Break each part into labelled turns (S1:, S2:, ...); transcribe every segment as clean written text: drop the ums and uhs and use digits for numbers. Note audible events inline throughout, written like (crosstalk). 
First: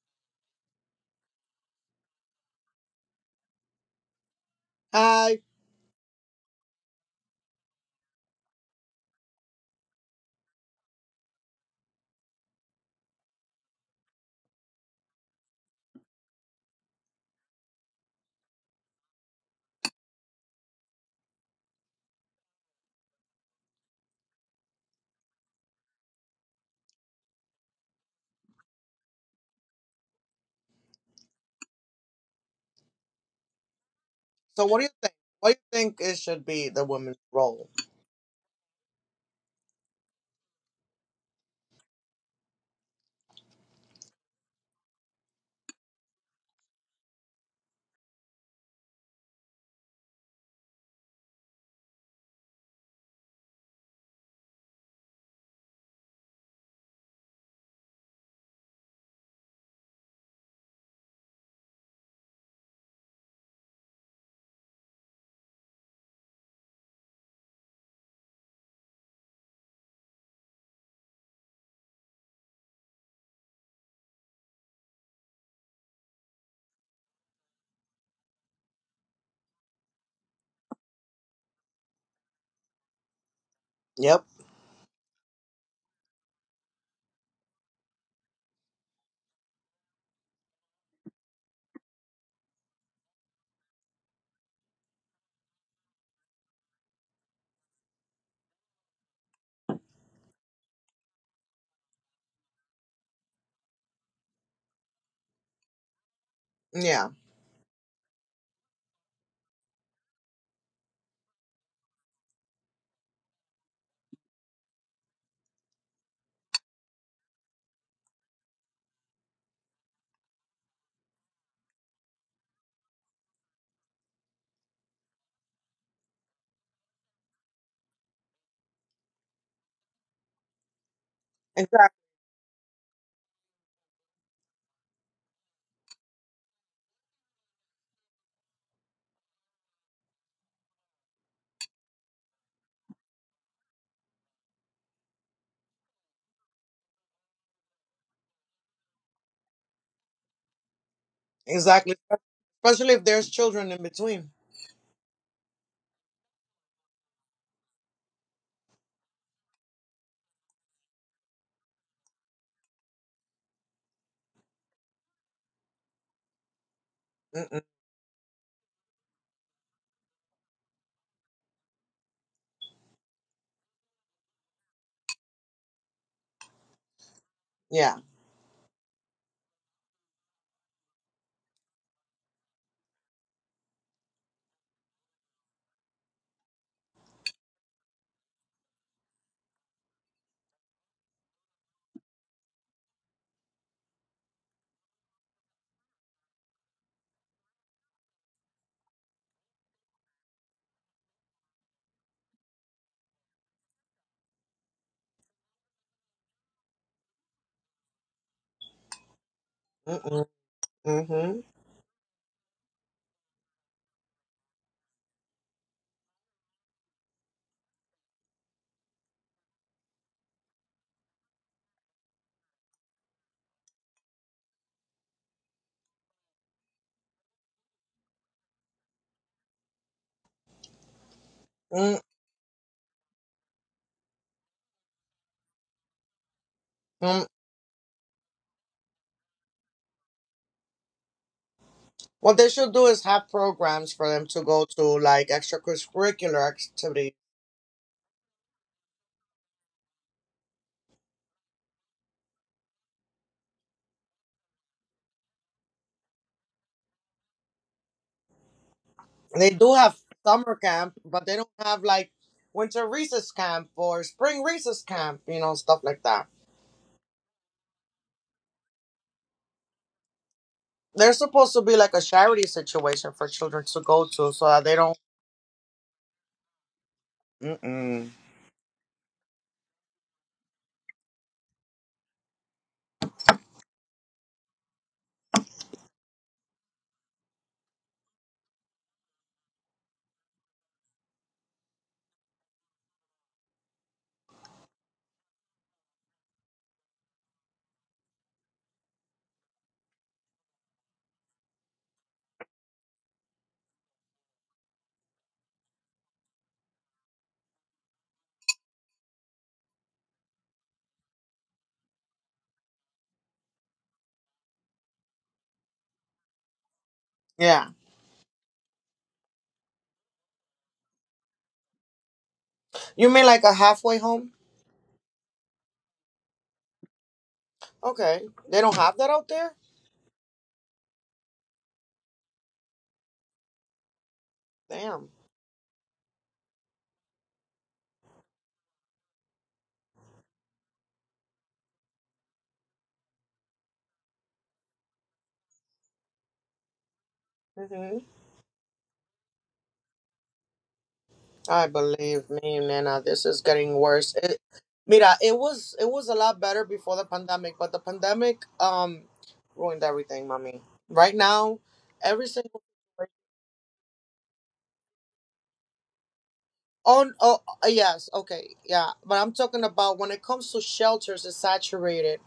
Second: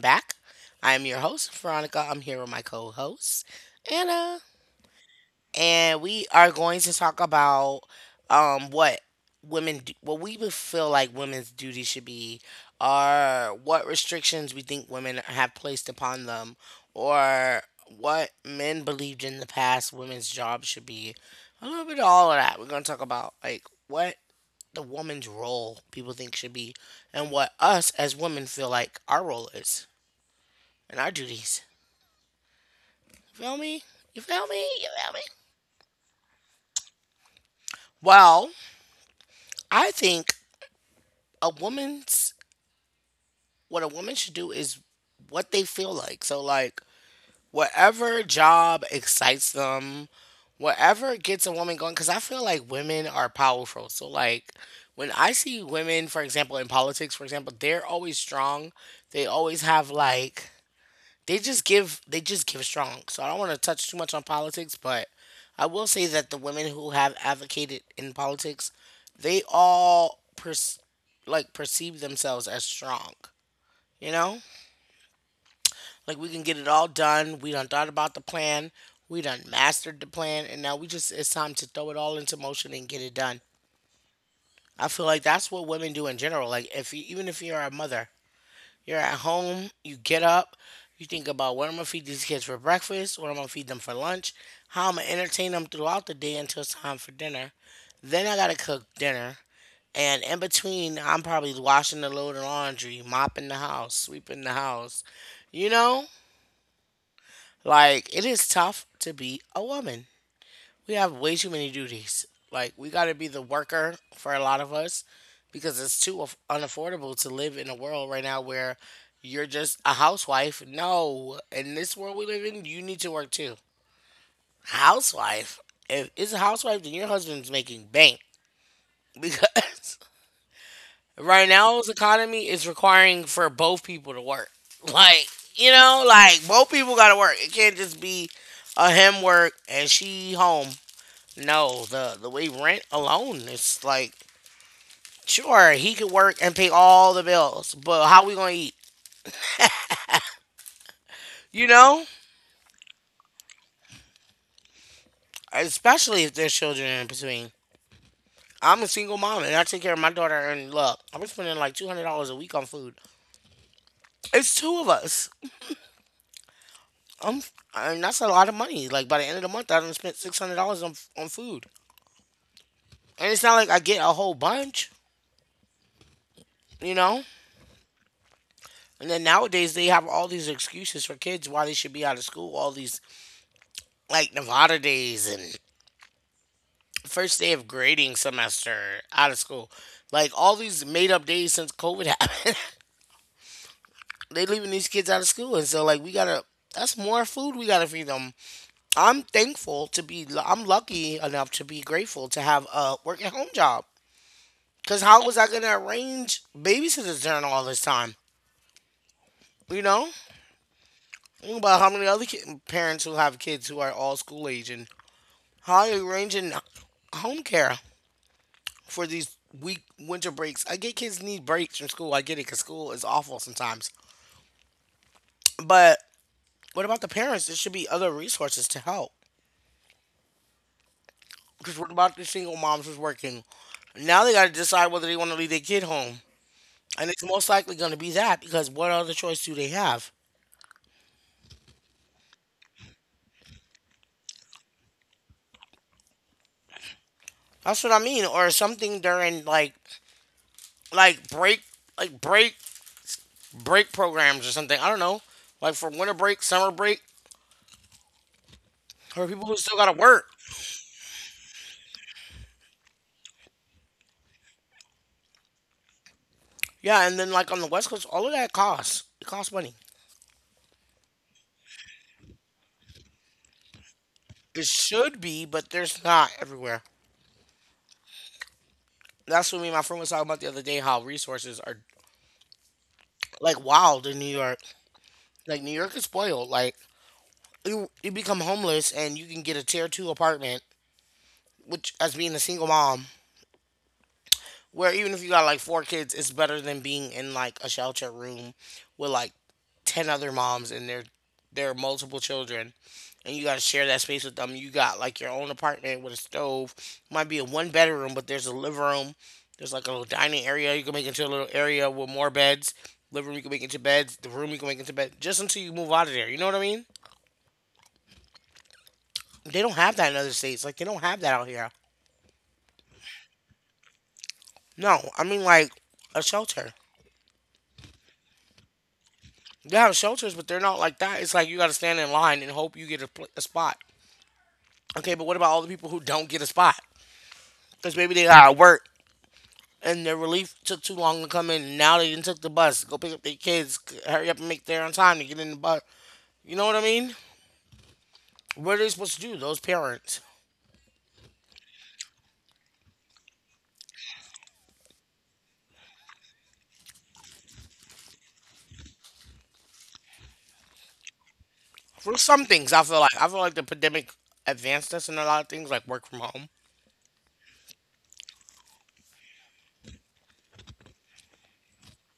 S1: back. I am your host, Veronica. I'm here with my co host, Anna.
S2: Hi.
S1: And we are going to talk about what women, do, what we would feel like women's duties should be, or what restrictions we think women have placed upon them, or what men believed in the past women's jobs should be. A little bit of all of that. We're going to talk about like what the woman's role people think should be and what us as women feel like our role is and our duties. You feel me? You feel me?
S2: So what do
S1: You
S2: you
S1: feel
S2: think?
S1: me?
S2: What do you think it should be the woman's role?
S1: Well, I think a woman's what a woman should do is what they feel like. So like whatever job excites them, whatever gets a woman going cuz I feel like women are powerful. So like when I see women, for example, in politics, for example, they're always strong. They always have like they just give strong. So I don't want to touch too much on politics, but I will say that the women who have advocated in politics, they all pers- like perceive themselves as strong. You know, like we can get it all done. We done thought about the plan. We done mastered the plan, and now we just it's time to throw it all into motion and get it done.
S2: Yep.
S1: I feel like that's what women do in general. Like if you, even if you're a mother, you're at home, you get up, you think about what I'm gonna feed these kids for breakfast, what I'm gonna feed them for lunch, how I'm gonna entertain them throughout the day until it's time for dinner. Then I gotta cook dinner. And in between, I'm probably washing the load of laundry, mopping the house, sweeping the house. You know,
S2: Yeah.
S1: like it is tough to be a woman, we have way too many duties. Like we got to be the worker for a lot of us because it's unaffordable to live in a world right now where you're just a housewife. No, in this world we live in, you need to work too. Housewife. If it's a housewife, then your husband's making bank (laughs) because right now's
S2: Exactly.
S1: economy is requiring for both people to work. Like you know, like both people got to work. It can't just be a him work and she home. No, the way rent alone, it's like sure he could work and pay all the bills, but how we gonna eat? You
S2: Exactly.
S1: know,
S2: Especially if there's children in between.
S1: especially if there's children in between. I'm a single mom and I take care of my daughter. And look, I'm spending like $200 a week on food. It's two of us. I'm,
S2: Mm-mm.
S1: I mean, that's a lot of money. Like by the end of the month, I done spent $600 on food, and it's not like I get a whole bunch, you know.
S2: Yeah.
S1: And then nowadays they have all these excuses for kids why they should be out of school. All these like Nevada days and the first day of grading semester out of school. Like all these made up days since COVID happened, (laughs) they leaving these kids out of school, and so like we gotta. That's more food we gotta feed them. I'm thankful to be. I'm lucky enough to be grateful to have a work at home job. Cause how was I gonna arrange babysitters during all this time? You know,
S2: Mm-mm. Mm-hmm.
S1: think about how many other parents who have kids who are all school age, and how are you arranging home care for these week winter breaks. I get kids need breaks from school. I get it because school is awful sometimes. But what about the parents? There should be other resources to help. Because what about the single moms who's working? Now they got to decide whether they want to leave their kid home. And
S2: Mm-mm.
S1: it's most likely going to be that because what other choice do they have?
S2: What they should do is have programs for them to go to, like extracurricular activity.
S1: That's what I mean. Or something during like break like break programs or something. I don't know. Like for winter break, summer break, for
S2: They
S1: people who
S2: do
S1: still
S2: have
S1: gotta work.
S2: summer camp, but they don't have like winter recess camp or spring recess camp, stuff like that.
S1: Yeah, and then like on the West Coast, all of that costs. It costs money.
S2: They're supposed to be like a charity situation for children to go to so that
S1: It
S2: they don't.
S1: should be, but there's not everywhere.
S2: Mm-mm.
S1: That's what me and my friend was talking about the other day. How resources are like wild in New York. Like New York is spoiled. Like you become homeless and you can get a tier two apartment, which as being a single mom, where even if you got like four kids, it's better than being in like a shelter room with like ten other moms and their multiple children, and you got to share that space with them. You got like your own apartment with a stove. Might be a one bedroom, but there's a living room. There's like a little dining area. You can make into a little area with more beds. Living room you can make into beds. The room you can make into bed. Just until you move out of there. You know what I mean?
S2: Yeah.
S1: They don't have that in other states. Like they don't have that out here.
S2: You mean like a halfway home?
S1: No, I mean like a shelter.
S2: Okay. They don't have that out there?
S1: They have shelters, but they're not like that. It's like you got to stand in line and hope you get a, a spot.
S2: Damn.
S1: Okay, but what about all the people who don't get a spot? Because maybe they gotta work and their relief took too long to come in. And now they didn't took the bus, go pick up their kids, hurry up and make there on time to get in the bus. You know what I mean?
S2: hmm
S1: What are they supposed to do? Those parents,
S2: I Believe me, Nana. This is getting worse. Mira, it was a lot better before the pandemic, but the pandemic ruined everything, mommy. Right now,
S1: for
S2: every
S1: some
S2: single.
S1: things, I feel like the pandemic advanced us in a lot of things, like work from home.
S2: oh, n- oh yes, okay, yeah. But I'm talking about when it comes to shelters, it's saturated.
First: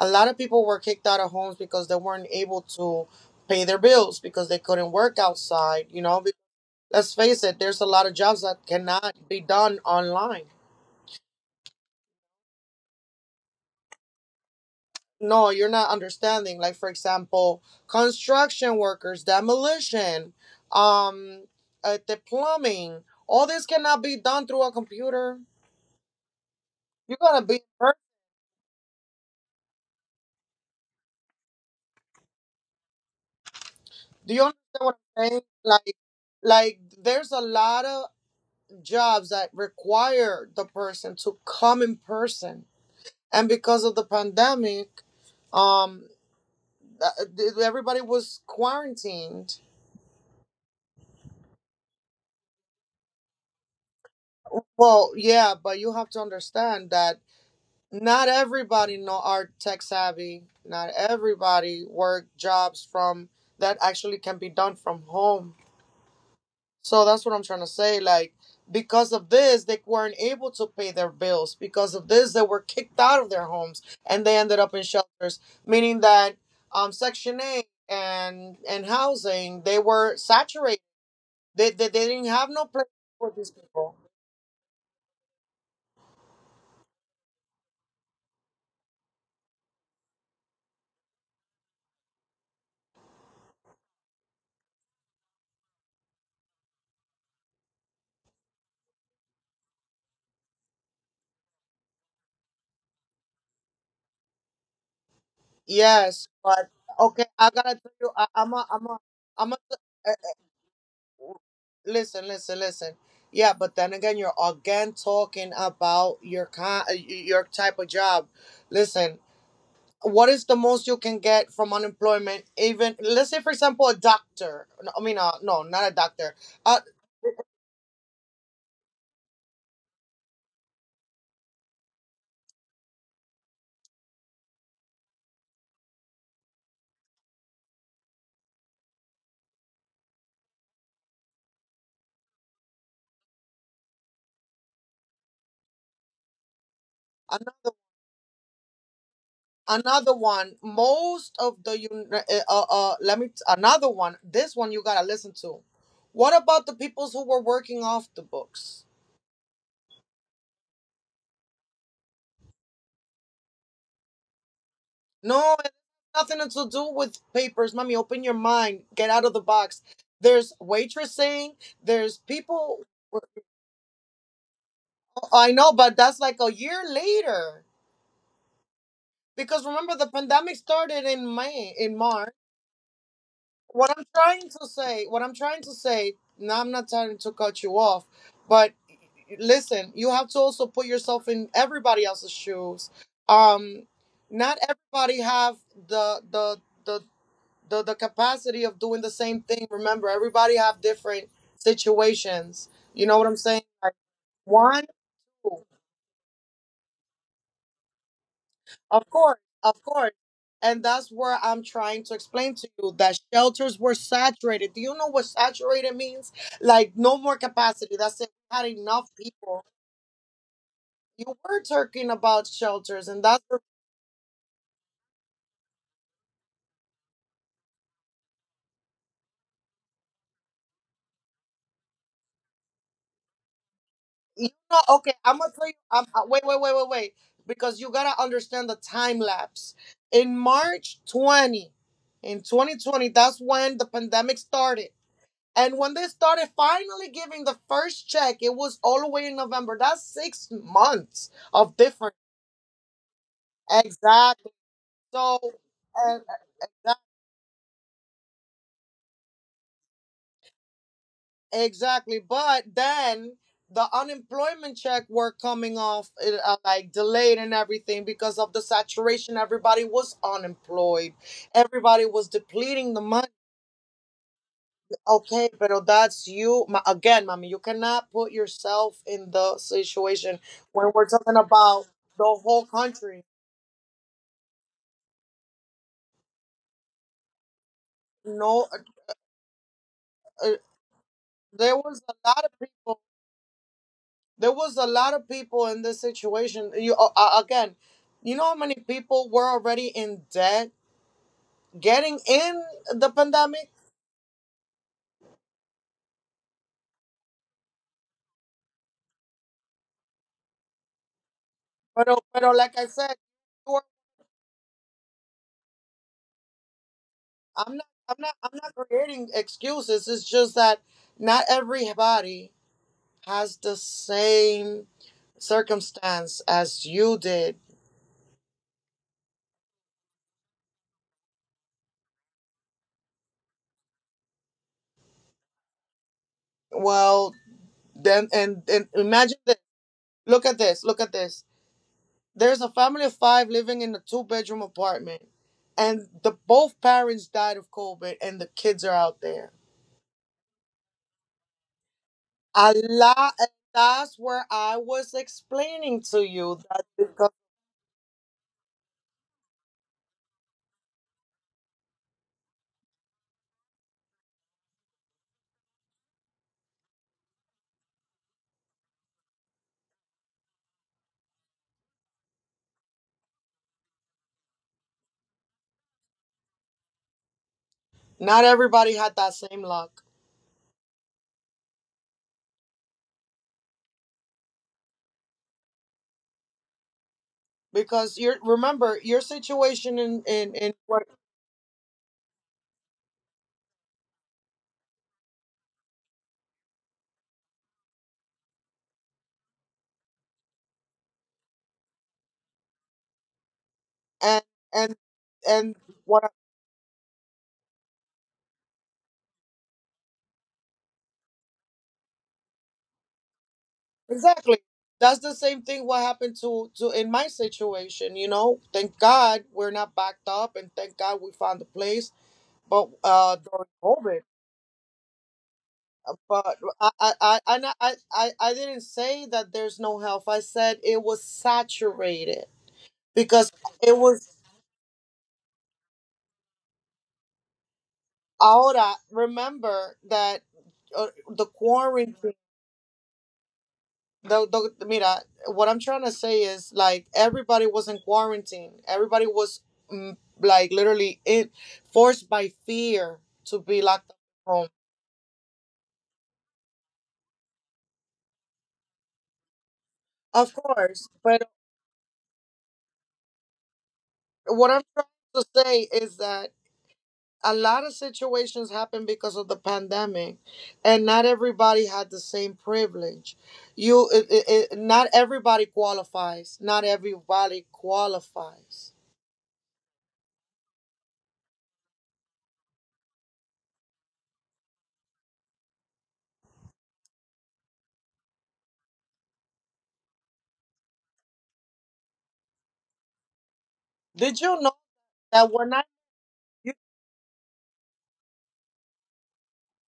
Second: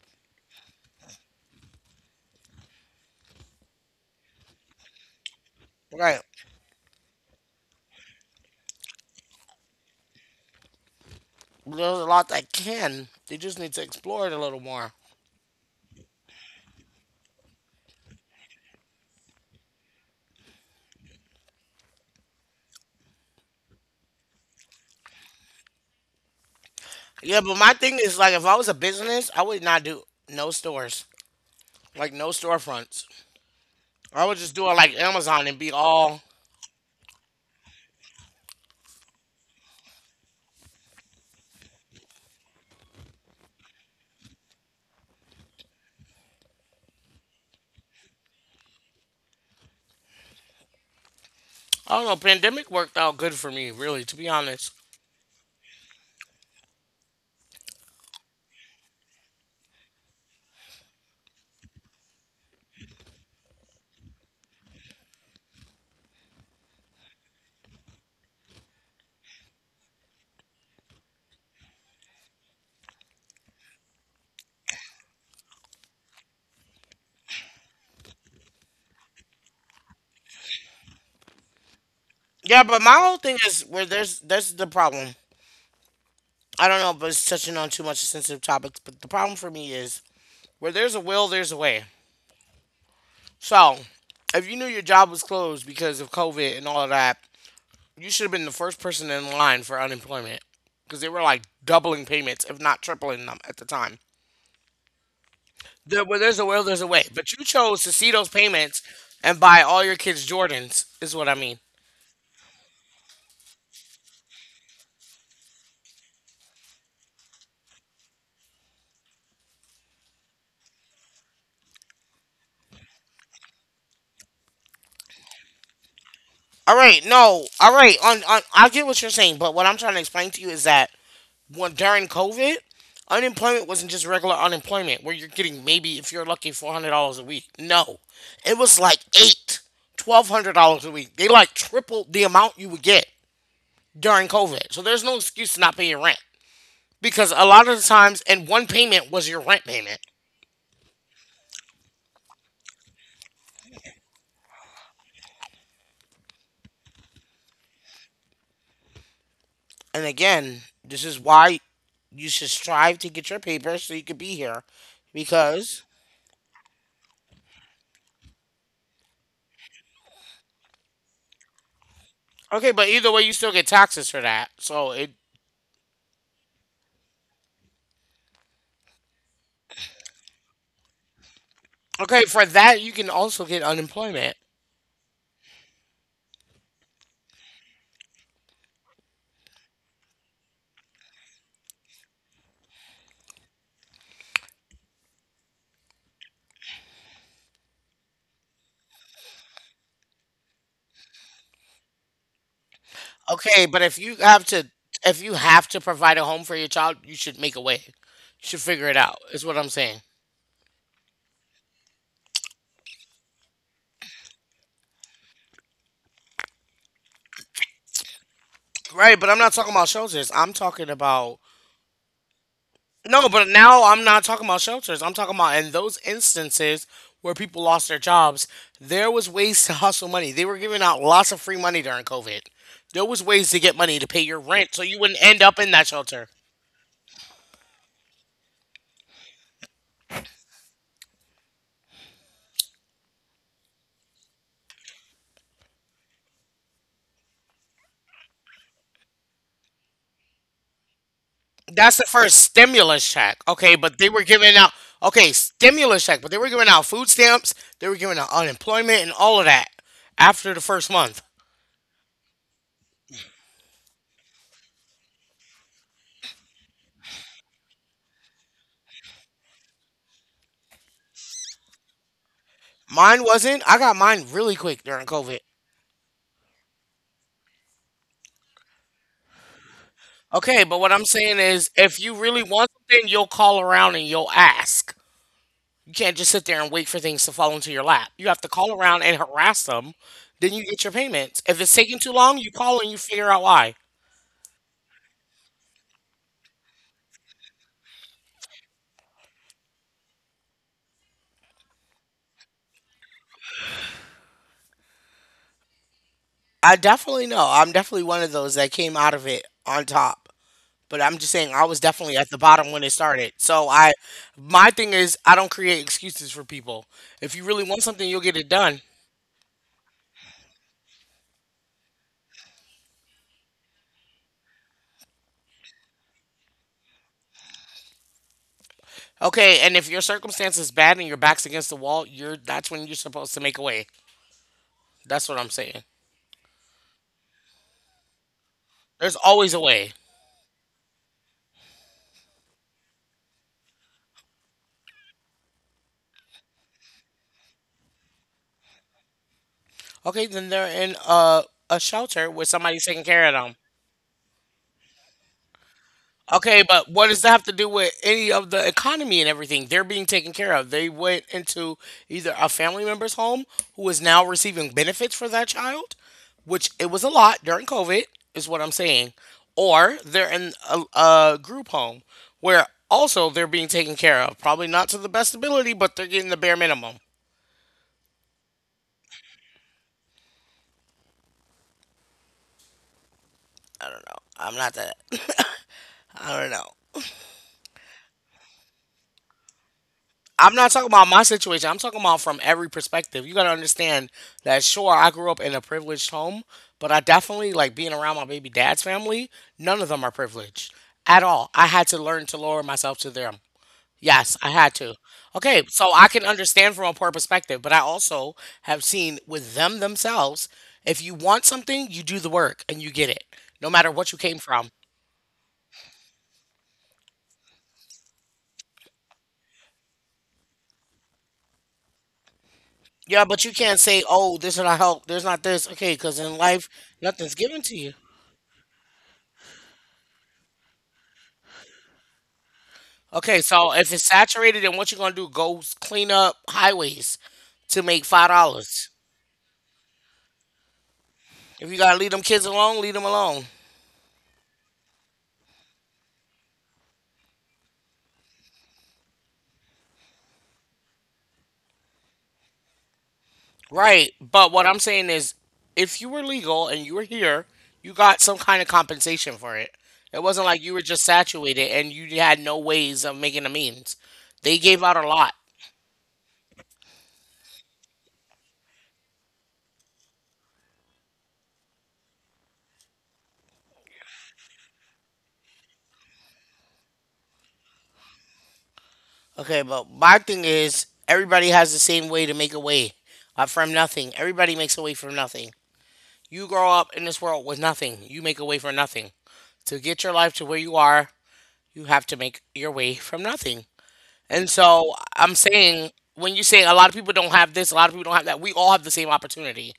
S2: A lot of people were kicked out of homes because they weren't able to pay their bills because they couldn't work outside.
S1: Right.
S2: Let's face it, there's a lot of jobs that cannot be done online.
S1: There's a lot that can. They just need to explore it a little more.
S2: No, you're not understanding. Like for example, construction workers, demolition, um, the plumbing. All this cannot be done through a computer. You're
S1: Yeah,
S2: gonna
S1: but
S2: be
S1: my
S2: hurt.
S1: thing is like if I was a business, I would not do no stores. Like no storefronts. I
S2: Do
S1: would
S2: you
S1: just
S2: understand
S1: do it like
S2: what I'm saying?
S1: Amazon and be
S2: Like,
S1: all,
S2: like there's a lot of jobs that require the person to come in person, and because of the pandemic, um, everybody was quarantined.
S1: I don't know, pandemic worked out good for me, really, to be honest.
S2: Well, yeah, but you have to understand that not everybody know are tech savvy. Not everybody work jobs from that actually can be done from home. So that's what I'm trying to say. Like because of this, they weren't able to pay their bills. Because of this, they were kicked out of their homes and they ended up in shelters. Meaning that Section Eight and housing, they were saturated. They didn't have
S1: Yeah,
S2: no
S1: but
S2: place
S1: my whole
S2: for
S1: thing
S2: these
S1: is where
S2: people.
S1: there's the problem. I don't know, but it's touching on too much sensitive topics. But the problem for me is where there's a will, there's a way. So if you knew your job was closed because of COVID and all of that, you should have been the first person in line for unemployment because they were like doubling payments, if not tripling them at the time. There, where
S2: Yes,
S1: there's a will,
S2: but
S1: there's a way.
S2: okay,
S1: But you
S2: I gotta
S1: chose
S2: tell
S1: to
S2: you.
S1: see
S2: I,
S1: those
S2: I'm a,
S1: payments
S2: I'm a,
S1: and
S2: I'm a.
S1: buy all your
S2: uh,
S1: kids Jordans, is what I mean.
S2: Listen, listen, listen. Yeah, but then again, you're again talking about your your type of job. Listen, what is the most you can get from unemployment? Even let's say, for example, a doctor. No, I mean, no, not a doctor.
S1: All
S2: Uh,
S1: right, no, all right. I get what you're saying, but what I'm trying to explain to you is that when during COVID, unemployment wasn't just regular unemployment where you're getting maybe if you're lucky $400 a week. No, it was like eight, $1,200 a week. They like tripled the amount you would get during COVID. So there's no excuse to not pay your rent because a lot
S2: Another
S1: of the times, and one payment was your rent payment.
S2: one. Most of the let me another one. This one you gotta listen to. What about the peoples who were working off the books?
S1: And again, this is why you should strive to get your papers so you could be here
S2: No, it
S1: because
S2: has nothing to do with papers, mommy. Open your mind. Get out of the box. There's waitressing. There's
S1: okay,
S2: people.
S1: but either way you still get taxes for that, so it
S2: I know, but that's like a year later. Because remember, the pandemic started in May, in
S1: okay,
S2: March.
S1: for that you can also get
S2: What I'm
S1: unemployment.
S2: trying to say, what I'm trying to say, now I'm not trying to cut you off, but listen, you have to also put yourself in everybody else's shoes. Um, Not everybody have the the the the capacity of doing the same thing. Remember, everybody have different situations. You know what I'm saying?
S1: Okay, but
S2: Like
S1: if you have to,
S2: one,
S1: if you
S2: two.
S1: have to provide a home for your child, you should make a way. You should figure it
S2: Of
S1: out.
S2: course,
S1: Is what I'm
S2: of
S1: saying.
S2: course. And that's where I'm trying to explain to you that shelters were saturated. Do you know what saturated means? Like no more capacity. That's it. We had enough
S1: Right, but I'm not
S2: people.
S1: talking about shelters. I'm talking
S2: You
S1: about,
S2: were talking about shelters, and
S1: no,
S2: that's.
S1: but now I'm not talking about shelters. I'm talking about in those instances where people lost their jobs, there was ways to hustle money. They were giving out lots of free money during COVID. There was ways to get money to pay your rent so you
S2: Okay,
S1: wouldn't
S2: I'm
S1: end
S2: gonna
S1: up
S2: tell you.
S1: in that shelter.
S2: Wait, wait, wait, wait, wait, because you gotta understand the time lapse. In March 20, in 2020, that's when the pandemic started. And when they started finally giving the first check, it was all the way in November. That's 6 months of
S1: That's the
S2: difference.
S1: first stimulus check. Okay, but they were
S2: Exactly.
S1: giving out okay,
S2: So,
S1: stimulus
S2: uh,
S1: check, but they were giving out food stamps, they were giving out unemployment and all of that after the first month.
S2: Exactly. But then the unemployment check were coming off like delayed and everything because of the saturation. Everybody was unemployed. Everybody was depleting the
S1: Mine
S2: money.
S1: wasn't. I got mine really quick during COVID.
S2: Okay, but that's you. Again, mommy, you cannot put yourself in the situation
S1: Okay, but
S2: when
S1: what
S2: we're
S1: I'm
S2: talking
S1: saying is
S2: about
S1: if you
S2: the
S1: really
S2: whole
S1: want something,
S2: country.
S1: you'll call around and you'll ask. You can't just sit there and wait for things to fall into your lap. You have to
S2: No,
S1: call around and harass them.
S2: uh, uh,
S1: Then you get your payments. If
S2: there
S1: it's
S2: was
S1: taking
S2: a
S1: too
S2: lot
S1: long,
S2: of
S1: you call and
S2: people.
S1: you figure out why.
S2: There was a lot of people in this situation. You again, you know how many people were already in debt getting in the pandemic.
S1: I definitely know. I'm definitely one of those that came out of it on top. But I'm just saying I was
S2: But
S1: definitely at the
S2: but like
S1: bottom
S2: I
S1: when it
S2: said,
S1: started.
S2: you
S1: So
S2: are-
S1: I My thing is I don't create excuses for people. If you really
S2: I'm not
S1: want something,
S2: I'm
S1: you'll
S2: not
S1: get it
S2: I'm not
S1: done.
S2: creating excuses. It's just that not everybody has the same circumstance as you did.
S1: Okay, and if your circumstance is bad and your back's against the wall, you're that's when you're supposed to make a way. That's what I'm saying.
S2: Well, then and
S1: There's
S2: imagine this.
S1: always a way.
S2: Look at this. Look at this. There's a family of five living in a two-bedroom apartment, and the both parents died of COVID, and the kids are out there.
S1: Okay, then they're in a shelter where
S2: A
S1: somebody's taking care of
S2: And
S1: them.
S2: that's where I was explaining to you
S1: Okay,
S2: that
S1: but what does
S2: because
S1: that have to do with any of the economy and everything? They're being taken care of. They went into either a family member's home who is now receiving benefits for that child, which it was a lot during COVID, is what I'm saying, or they're in a group home where also they're being taken care of. Probably not to the best ability, but they're getting the bare minimum.
S2: not everybody had that same luck.
S1: I don't know. I'm not that. (laughs) I don't know.
S2: Because you remember your situation
S1: I'm
S2: in
S1: not talking
S2: work,
S1: about my situation. I'm talking about from every perspective. You got to understand that sure, I grew up in a privileged home, but I definitely like being around my baby dad's family. None of them are privileged at all. I had to learn to lower myself to them.
S2: and
S1: Yes, I had
S2: and
S1: to. Okay,
S2: and
S1: so I
S2: what?
S1: can understand from a poor perspective, but I also have seen with them themselves, if you want something, you do the work and you get it, no matter what you came
S2: Exactly,
S1: from.
S2: that's the same thing what happened to in my situation. You know, thank God we're not backed up, and thank God we found a place. But
S1: Yeah, but you
S2: during
S1: can't say,
S2: COVID,
S1: "Oh, there's not help. There's not this." Okay, because in
S2: but
S1: life,
S2: I I I
S1: nothing's given
S2: I
S1: to
S2: I
S1: you.
S2: I I didn't say that there's no health. I said it was saturated
S1: Okay,
S2: because
S1: so
S2: it
S1: if it's
S2: was
S1: saturated, then what you gonna do? Go clean up highways to make five
S2: ahora.
S1: dollars.
S2: Remember that the
S1: If you gotta leave them
S2: quarantine.
S1: kids alone, leave them alone.
S2: The, the Mira, what I'm trying to say is, like, everybody was in quarantine. Everybody was like, literally in, forced by fear to be locked up
S1: Right.
S2: at
S1: But
S2: home.
S1: what I'm saying is, if you were legal and you were here, you got some kind of compensation for it. It
S2: Of
S1: wasn't like you were
S2: course,
S1: just
S2: but
S1: saturated and you had no ways of making the means. They
S2: what I'm
S1: gave out a
S2: trying
S1: lot.
S2: to say is that a lot of situations happened because of the pandemic, and not everybody had the same privilege. You it, it, it- Not everybody qualifies.
S1: Okay, but my thing is, everybody has the same way to make a way from nothing. Everybody makes a way from nothing. You grow up in this world with nothing. You make a way for nothing. To get your life to where you are, you have to make your way from nothing.
S2: Did you
S1: And
S2: know
S1: so I'm
S2: that
S1: saying, when you
S2: you,
S1: say a lot of people don't have this, a lot of people don't have that, we all have the same opportunity.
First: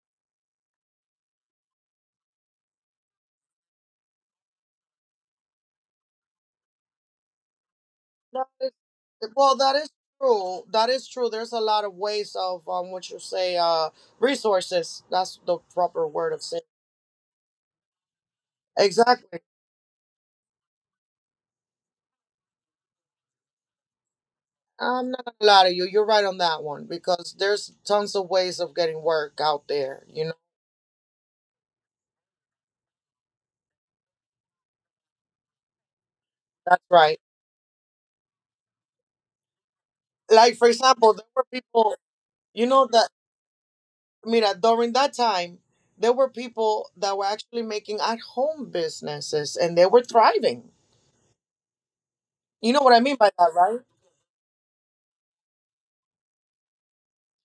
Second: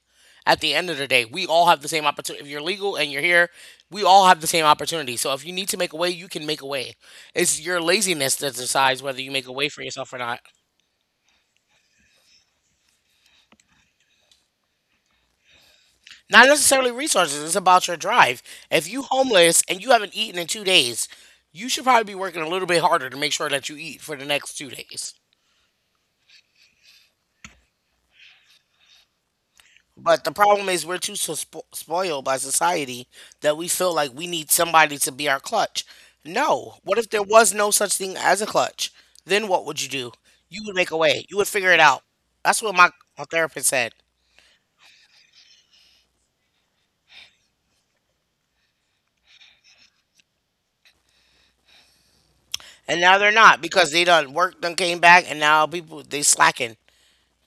S1: At the end of the day, we all have the same opportunity. If you're legal and you're here, we all have the same opportunity. So if you need to make a way, you can make a way. It's your laziness
S2: that
S1: that
S2: is,
S1: decides whether you make a
S2: well,
S1: way
S2: that
S1: for
S2: is
S1: yourself or not.
S2: true. There's a lot of ways of, what you say, resources? That's the proper word of
S1: Not
S2: saying.
S1: necessarily resources. It's about your drive. If you
S2: Exactly.
S1: homeless and you haven't eaten in 2 days, you should probably be working a little bit harder to make sure that you eat for the next two
S2: I'm
S1: days.
S2: not gonna lie to you, you're right on that one because there's tons of ways of getting work out there
S1: But
S2: you
S1: the
S2: know
S1: problem is we're too so spoiled by society that we feel like we need somebody to be our clutch. No.
S2: That's
S1: What if
S2: right.
S1: there was no such thing as a clutch? Then what would you do?
S2: Like
S1: You
S2: for
S1: would make a
S2: example, there
S1: way. You
S2: were
S1: would figure it
S2: people,
S1: out. That's
S2: you
S1: what
S2: know
S1: my,
S2: that.
S1: my therapist said.
S2: Mira, during that time, there were people that were actually making at home businesses and they were thriving. You know what I
S1: And
S2: mean
S1: now
S2: by
S1: they're
S2: that,
S1: not
S2: right?
S1: because they done worked, done came back, and now people they slacking.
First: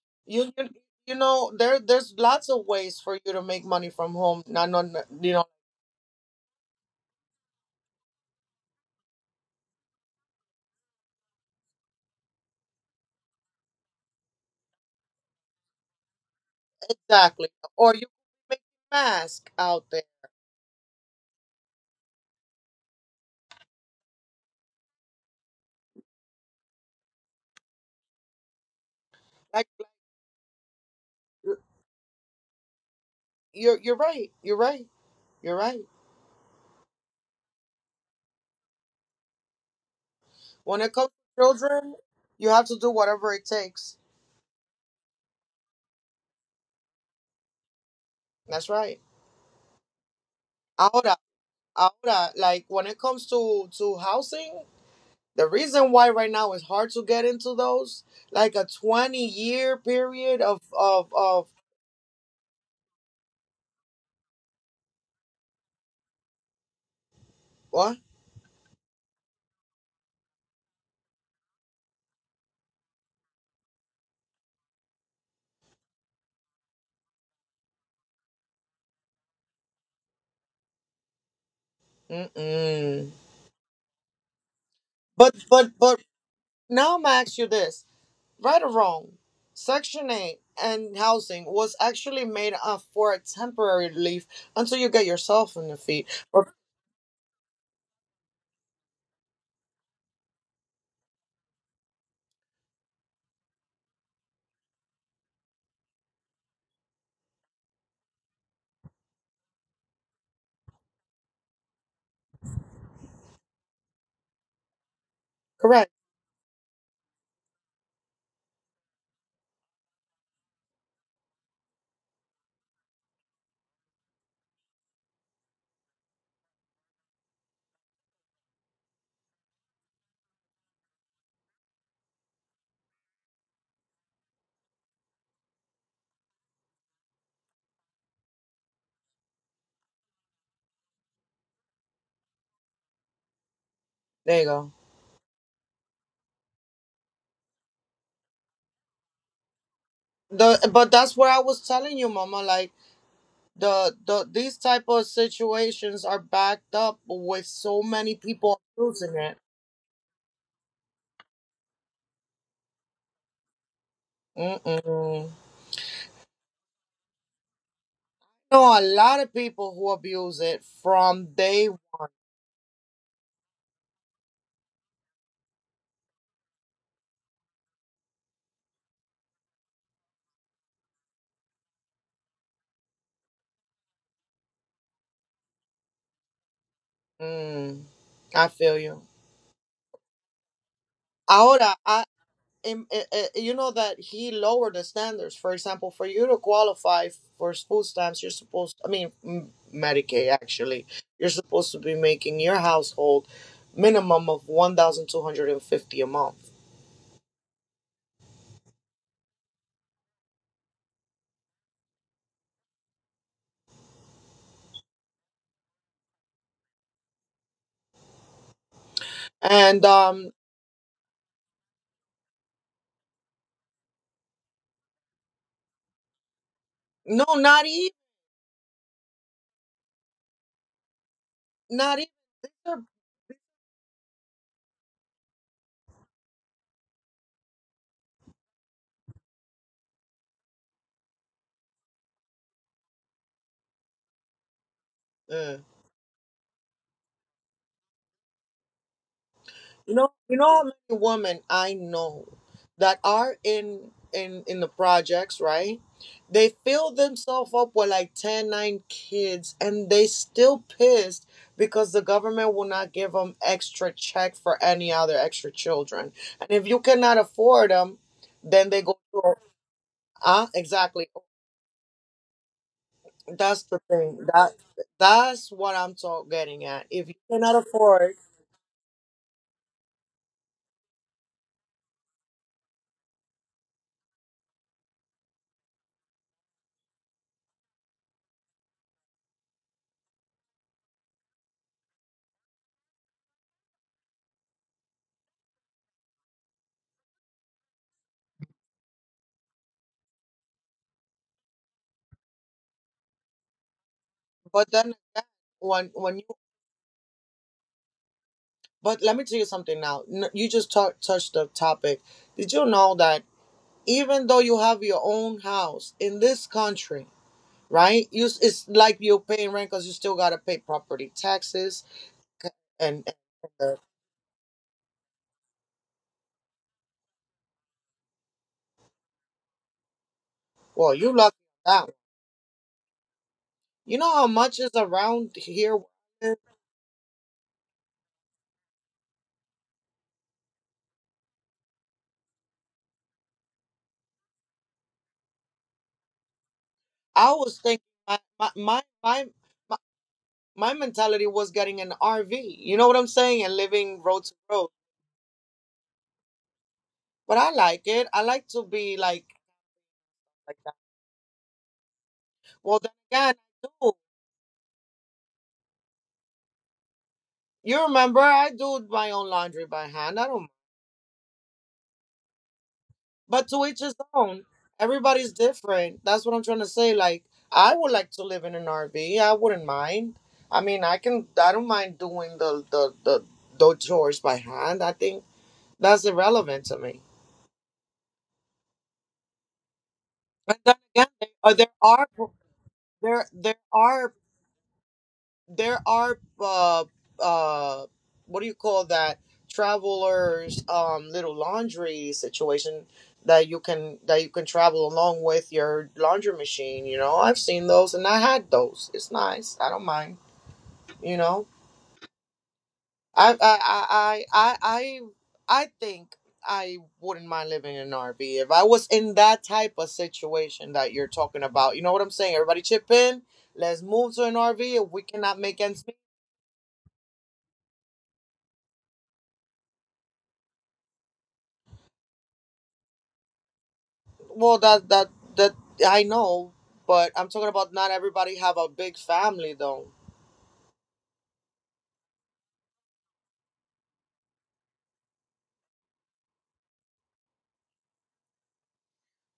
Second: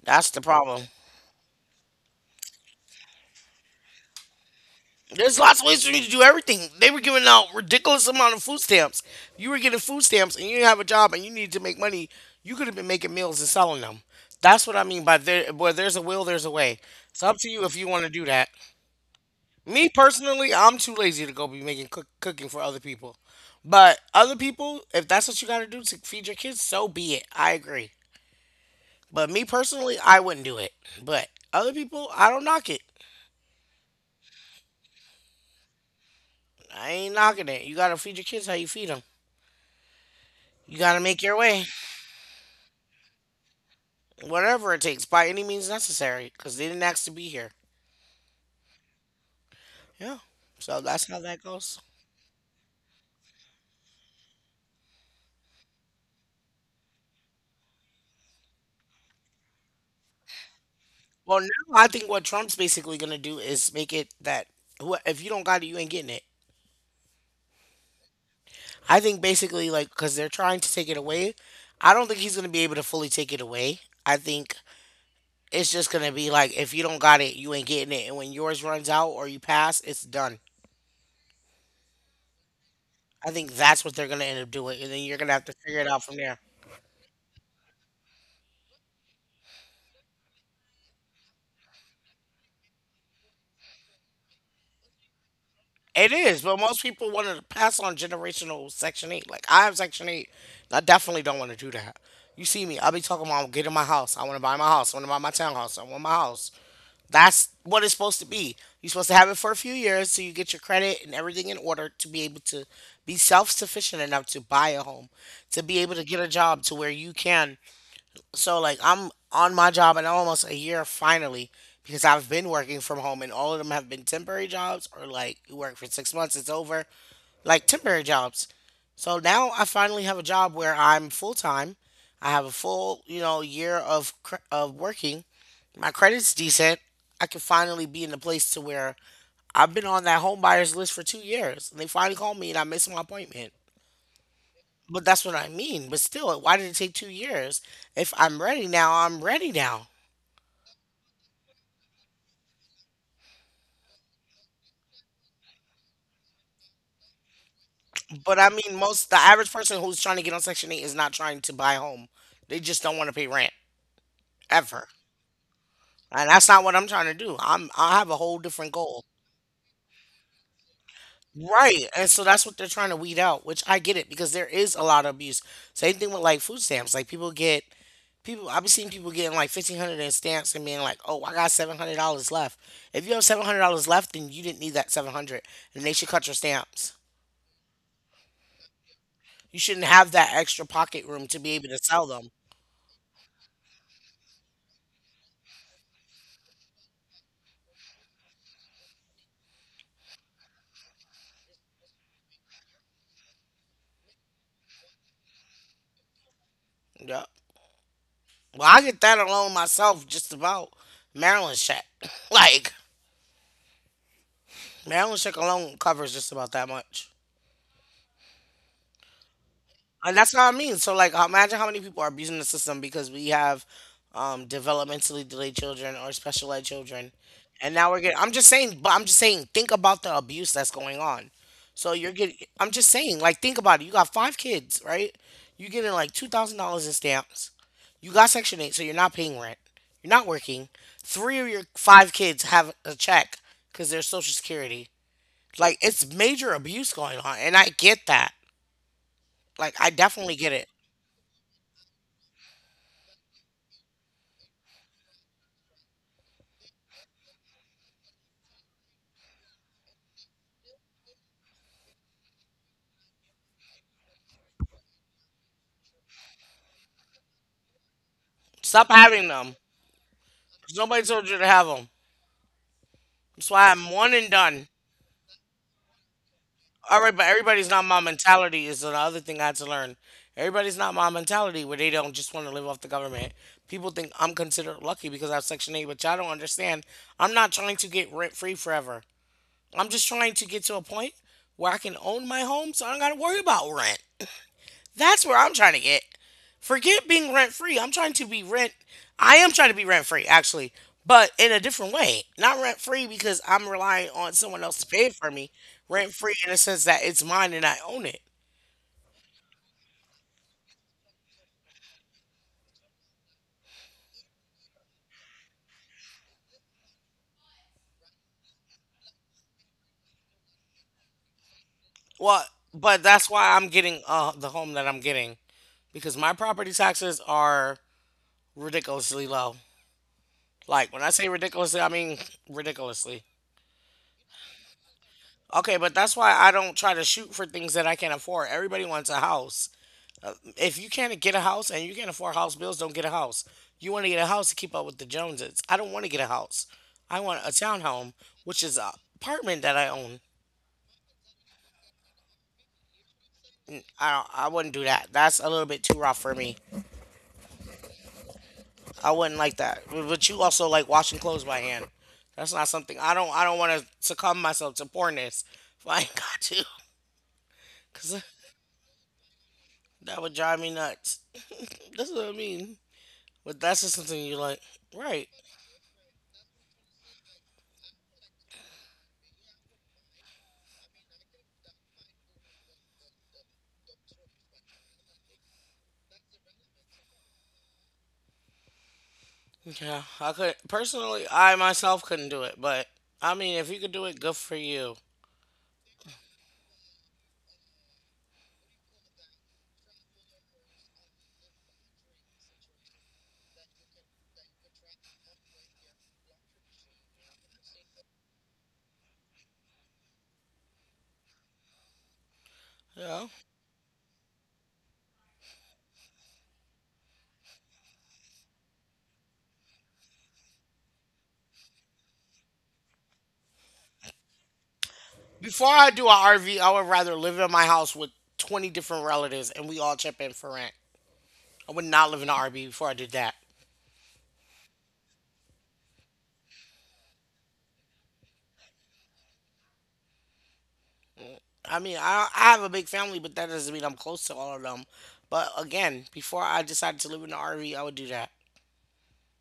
S1: That's the
S2: You you,
S1: problem.
S2: you know, there's lots of ways for you to make money from home. Not on. you
S1: There's
S2: know,
S1: lots of ways for you to do everything. They were giving out ridiculous amount of food stamps. You were getting food stamps and you didn't have a job and you needed to make money. You could have been making meals and selling them. That's what I mean by there where there's a will, there's a way. It's up to
S2: exactly.
S1: you if you
S2: Or
S1: want
S2: you
S1: to do that.
S2: make mask out
S1: Me
S2: there.
S1: personally, I'm too lazy to go be making cooking for other people. But other people, if that's what you got to do to feed your kids, so be it. I agree. But me
S2: Like
S1: personally, I wouldn't do it. But
S2: like,
S1: other people, I don't knock it.
S2: you're right. You're right.
S1: I ain't knocking it. You got to feed your kids how you feed them. You
S2: When it
S1: got to
S2: comes
S1: make your
S2: to
S1: way.
S2: children, you have to do whatever it takes.
S1: Whatever it takes, by any means necessary, because they didn't ask to be here.
S2: That's right.
S1: Yeah. So that's
S2: Ahora,
S1: how that goes.
S2: Ahora, like when it comes to housing, the reason why right now it's hard to get into those, like a 20-year period of of
S1: Well, now
S2: of
S1: I think what Trump's basically gonna do is make it that who if you don't got it, you ain't getting it.
S2: what?
S1: I think basically like because they're trying to take it away. I don't think he's gonna be able to fully take it away. I think it's just gonna be like if you don't got it, you ain't getting it, and when yours runs out or you pass, it's done.
S2: Mm-mm.
S1: I think that's what they're gonna end up doing, and then you're gonna
S2: But
S1: have to
S2: but
S1: figure it
S2: but
S1: out from there.
S2: now I'm gonna ask you this, right or wrong? Section 8 and housing was actually made up for a temporary relief until you get yourself on your feet.
S1: It is,
S2: Or-
S1: but most people wanted to pass on generational Section 8. Like, I have Section 8, and I definitely don't want to do that. You see me, I'll be talking about getting my house. I want to buy my house. I want to buy my townhouse. I want my house. That's what it's supposed to be. You're supposed to have it for a few years so you get your credit and everything in order to be able to be self sufficient enough to buy a home, to be
S2: Correct.
S1: able to get a job to where you can so like I'm on my job in almost a year finally because I've been working from home and all of them have been temporary jobs or like you work for 6 months, it's over, like temporary jobs. So now I finally have a job where I'm full time. I have a full year of working. My credit's decent. I can finally be in the place to where I've been on that home buyers list for 2 years. And they finally called me and I missed my appointment.
S2: There you go.
S1: But that's what I mean. But still, why did it take 2 years? If I'm ready now, I'm ready now.
S2: The but that's what I was telling you, Mama. Like these type of situations are backed up with so many
S1: But I
S2: people
S1: mean, most the
S2: abusing it.
S1: average person who's trying to get on Section 8 is not trying to buy a home. They just don't want to pay rent ever.
S2: Mm-mm.
S1: And that's not what I'm trying to do. I'm I have a whole different
S2: Know a
S1: goal.
S2: lot of people who abuse it from day.
S1: Right. And so that's what they're trying to weed out, which I get it because there is a lot of abuse. Same thing with like food stamps. Like people I've been seeing people getting like 1,500 in stamps and being like, "Oh, I got $700 left." If you have $700 left, then you didn't need that 700 and they should cut your stamps.
S2: Mm, I feel you.
S1: You shouldn't have that extra pocket room to be able
S2: Ahora,
S1: to
S2: I,
S1: sell them.
S2: em- eh, eh, you know that he lowered the standards. For example, for you to qualify for food stamps, you're supposed. I mean, Medicaid actually, you're supposed to be making your household minimum of 1,250 a month
S1: Yeah. Well, I get that alone myself, just about Maryland check. (coughs) Like Maryland check alone covers just about that much.
S2: and
S1: And
S2: um
S1: that's what I mean. So, like, imagine how many people are abusing the system because we have developmentally delayed children or special ed children,
S2: No, not
S1: and now
S2: even,
S1: we're getting. I'm just saying, but I'm just saying, think about the abuse that's going on. So
S2: not
S1: you're getting. I'm
S2: even.
S1: just saying, like, think about it. You got five kids, right? You're getting like $2,000 in stamps. You got Section 8, so you're not paying rent. You're not working. Three of your five kids have a check because they're Social Security.
S2: Uh,
S1: Like, it's major abuse going on, and I get that. Like, I
S2: you
S1: definitely
S2: know
S1: get
S2: how
S1: it.
S2: many women I know that are in the projects, right? They fill themselves up with like 10, 9 kids, and they still pissed because the government will not give them extra check for any other extra children. And if you cannot afford them, then they
S1: Stop
S2: go
S1: having
S2: to.
S1: them. 'Cause nobody
S2: Exactly.
S1: told you to have them. That's
S2: That's
S1: why
S2: the
S1: I'm one
S2: thing.
S1: and
S2: That
S1: done.
S2: that's what I'm talking getting at.
S1: All
S2: If you
S1: right, but
S2: cannot
S1: everybody's not my
S2: afford.
S1: mentality is another thing I had to learn. Everybody's not my mentality where they don't just want to live off the government. People think I'm considered lucky because I have Section 8, which I don't understand. I'm not trying to get rent free forever. I'm just trying to get to a point where I can own my home so I don't got to worry about rent. That's where I'm trying to get. Forget being rent free. I'm trying to be rent. I am trying to be rent free, actually, but in a different way. Not rent free because I'm relying on someone
S2: But
S1: else to
S2: then
S1: pay
S2: again,
S1: for me. Rent
S2: when you
S1: free in a sense that it's mine and I own it.
S2: but let me tell you something now. You just touched the topic. Did you know that even though you have your own house in this country, right? It's like you're paying rent because you still gotta pay property taxes.
S1: Well,
S2: c-
S1: but
S2: and,
S1: that's why
S2: and
S1: I'm
S2: the,
S1: getting the home that I'm getting because my property taxes are ridiculously low. Like
S2: well,
S1: when I
S2: you
S1: say
S2: lucky on
S1: ridiculously,
S2: that
S1: I
S2: one.
S1: mean ridiculously.
S2: You know how much is around
S1: Okay,
S2: here?
S1: but that's why I don't try to shoot for things that I can't afford. Everybody wants a house. If you can't get a house and you can't afford house bills, don't get a house. You want to get a house to keep up with the Joneses. I don't want to get a house. I
S2: I
S1: want a
S2: was thinking
S1: townhome,
S2: my my
S1: which is
S2: my
S1: a
S2: my,
S1: apartment that
S2: my
S1: I own.
S2: my mentality was getting an RV. You know what I'm saying? And living
S1: I
S2: road
S1: don't,
S2: to
S1: I
S2: road.
S1: wouldn't do that. That's a little bit too rough for me.
S2: But I like it. I like to be
S1: I
S2: like
S1: wouldn't like that. But you
S2: like
S1: also
S2: that.
S1: like washing clothes by hand. That's not
S2: Well, then
S1: something I don't
S2: again,
S1: I don't
S2: I
S1: want to
S2: do.
S1: succumb myself to poorness if I ain't got to.
S2: You
S1: (laughs)
S2: remember,
S1: Cause
S2: I do my own laundry by
S1: that
S2: hand. I
S1: would
S2: don't.
S1: drive me nuts. That's what I mean.
S2: But
S1: But
S2: to each
S1: that's just
S2: his
S1: something you
S2: own.
S1: like, right?
S2: Everybody's different. That's what I'm trying to say. Like, I would like to live in an RV. I wouldn't mind. I mean, I can. I don't mind doing the chores by hand. I think that's irrelevant to me.
S1: Yeah, I could
S2: But then again,
S1: personally, I
S2: there
S1: myself
S2: are
S1: couldn't do it, but
S2: there
S1: I
S2: there
S1: mean, if you could do
S2: are
S1: it, good for you.
S2: there are uh what do you call that travelers little laundry situation that you can travel along with your laundry machine. I've seen those and I had those. It's nice, I don't mind you know
S1: Yeah.
S2: I think I wouldn't mind living in an RV if I was in that type of situation that you're talking about. You know what I'm saying? Everybody chip in. Let's move to an RV. If we cannot make
S1: Before
S2: ends—
S1: I do a RV, I would rather live in my house with 20 different relatives and we all chip in for rent. I would not live in an RV before I did that.
S2: Well, that that that I know, but I'm talking about not everybody have a big family though.
S1: I mean, I have a big family, but that doesn't mean I'm close to all of them. But again, before I decided to live in an RV, I would do that.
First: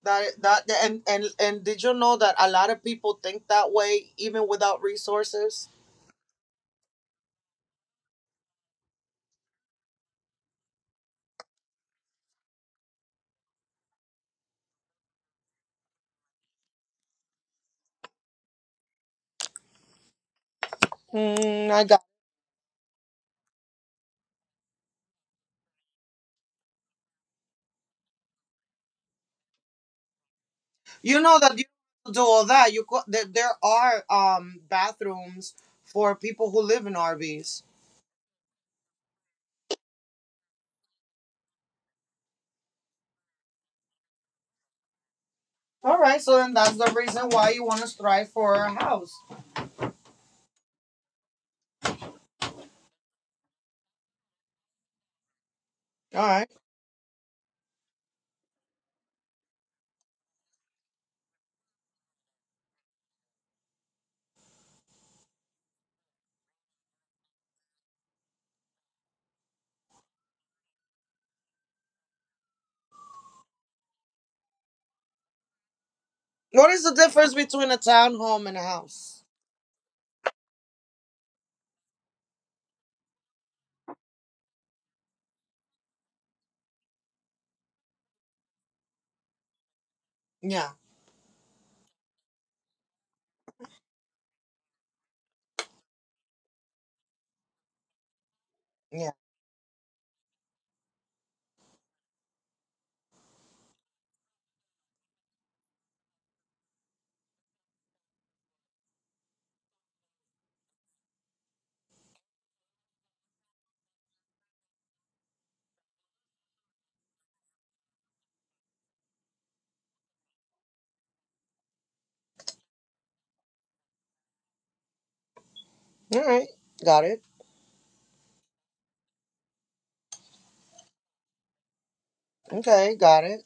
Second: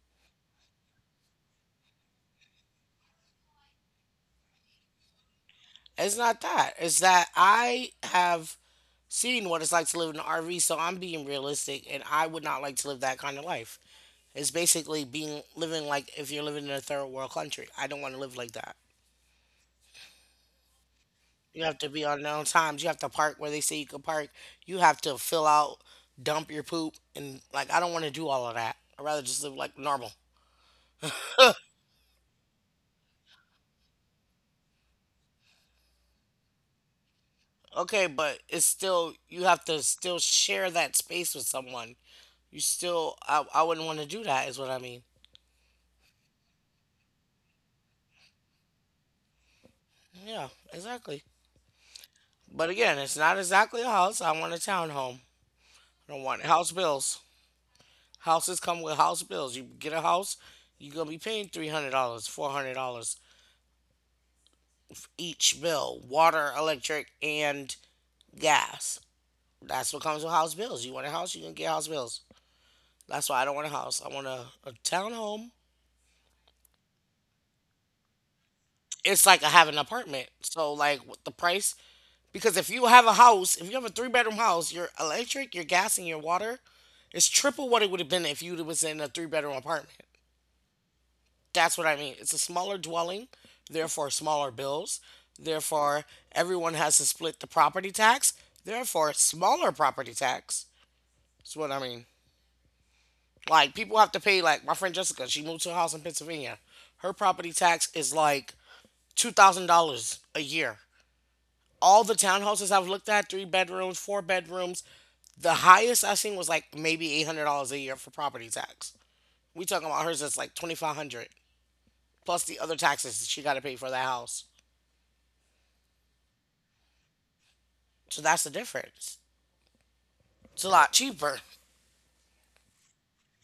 S2: That that and Did you know that a lot of people think that way even without resources?
S1: It's not that. It's that I have seen what it's like to live in an RV, so I'm being realistic, and I would not like to live that kind of life. It's basically being living like if you're living in a third world country. I don't want to live like that. You
S2: Mm,
S1: have
S2: I
S1: to
S2: got.
S1: be on known times. You have to park where they say you can park. You have to fill out, dump your poop, and like I don't want to do all of that. I'd rather just live like normal.
S2: You know that you don't do all that. There, there are bathrooms for people who live in RVs.
S1: Okay, but it's still you have to still share that space with someone. You still I wouldn't want to do that is what I mean.
S2: All right, so then that's the reason why you want to strive for a house.
S1: Yeah, exactly. But again, it's not exactly a house. I want a townhome. I
S2: All
S1: don't want
S2: right.
S1: house bills. Houses come with house bills. You get a house, you're gonna be paying $300, $400 each bill, water, electric, and gas. That's what comes with house bills. You want a house, you're gonna get house bills. That's why I don't want a house. I want a townhome.
S2: What is the difference between a townhome and a
S1: It's
S2: house?
S1: like I have an apartment. So like with the price because if you have a house, if you have a three-bedroom house, your electric, your gas, and your water is triple what it would have been if you was in a three-bedroom apartment.
S2: Yeah.
S1: That's what I mean. It's a smaller dwelling, therefore smaller bills. Therefore, everyone has to split the property tax,
S2: Yeah.
S1: therefore smaller property tax. That's what I mean. Like people have to pay. Like my friend Jessica, she moved to a house in Pennsylvania. Her property tax is like $2,000 a year. All the townhouses I've looked at, three bedrooms, four bedrooms, the highest I've seen was like maybe $800 a year for property tax. We talking about hers that's like 2,500 plus the other taxes she got to pay for that house.
S2: All right. Got it.
S1: So that's the difference. It's a lot cheaper.
S2: Okay, got it.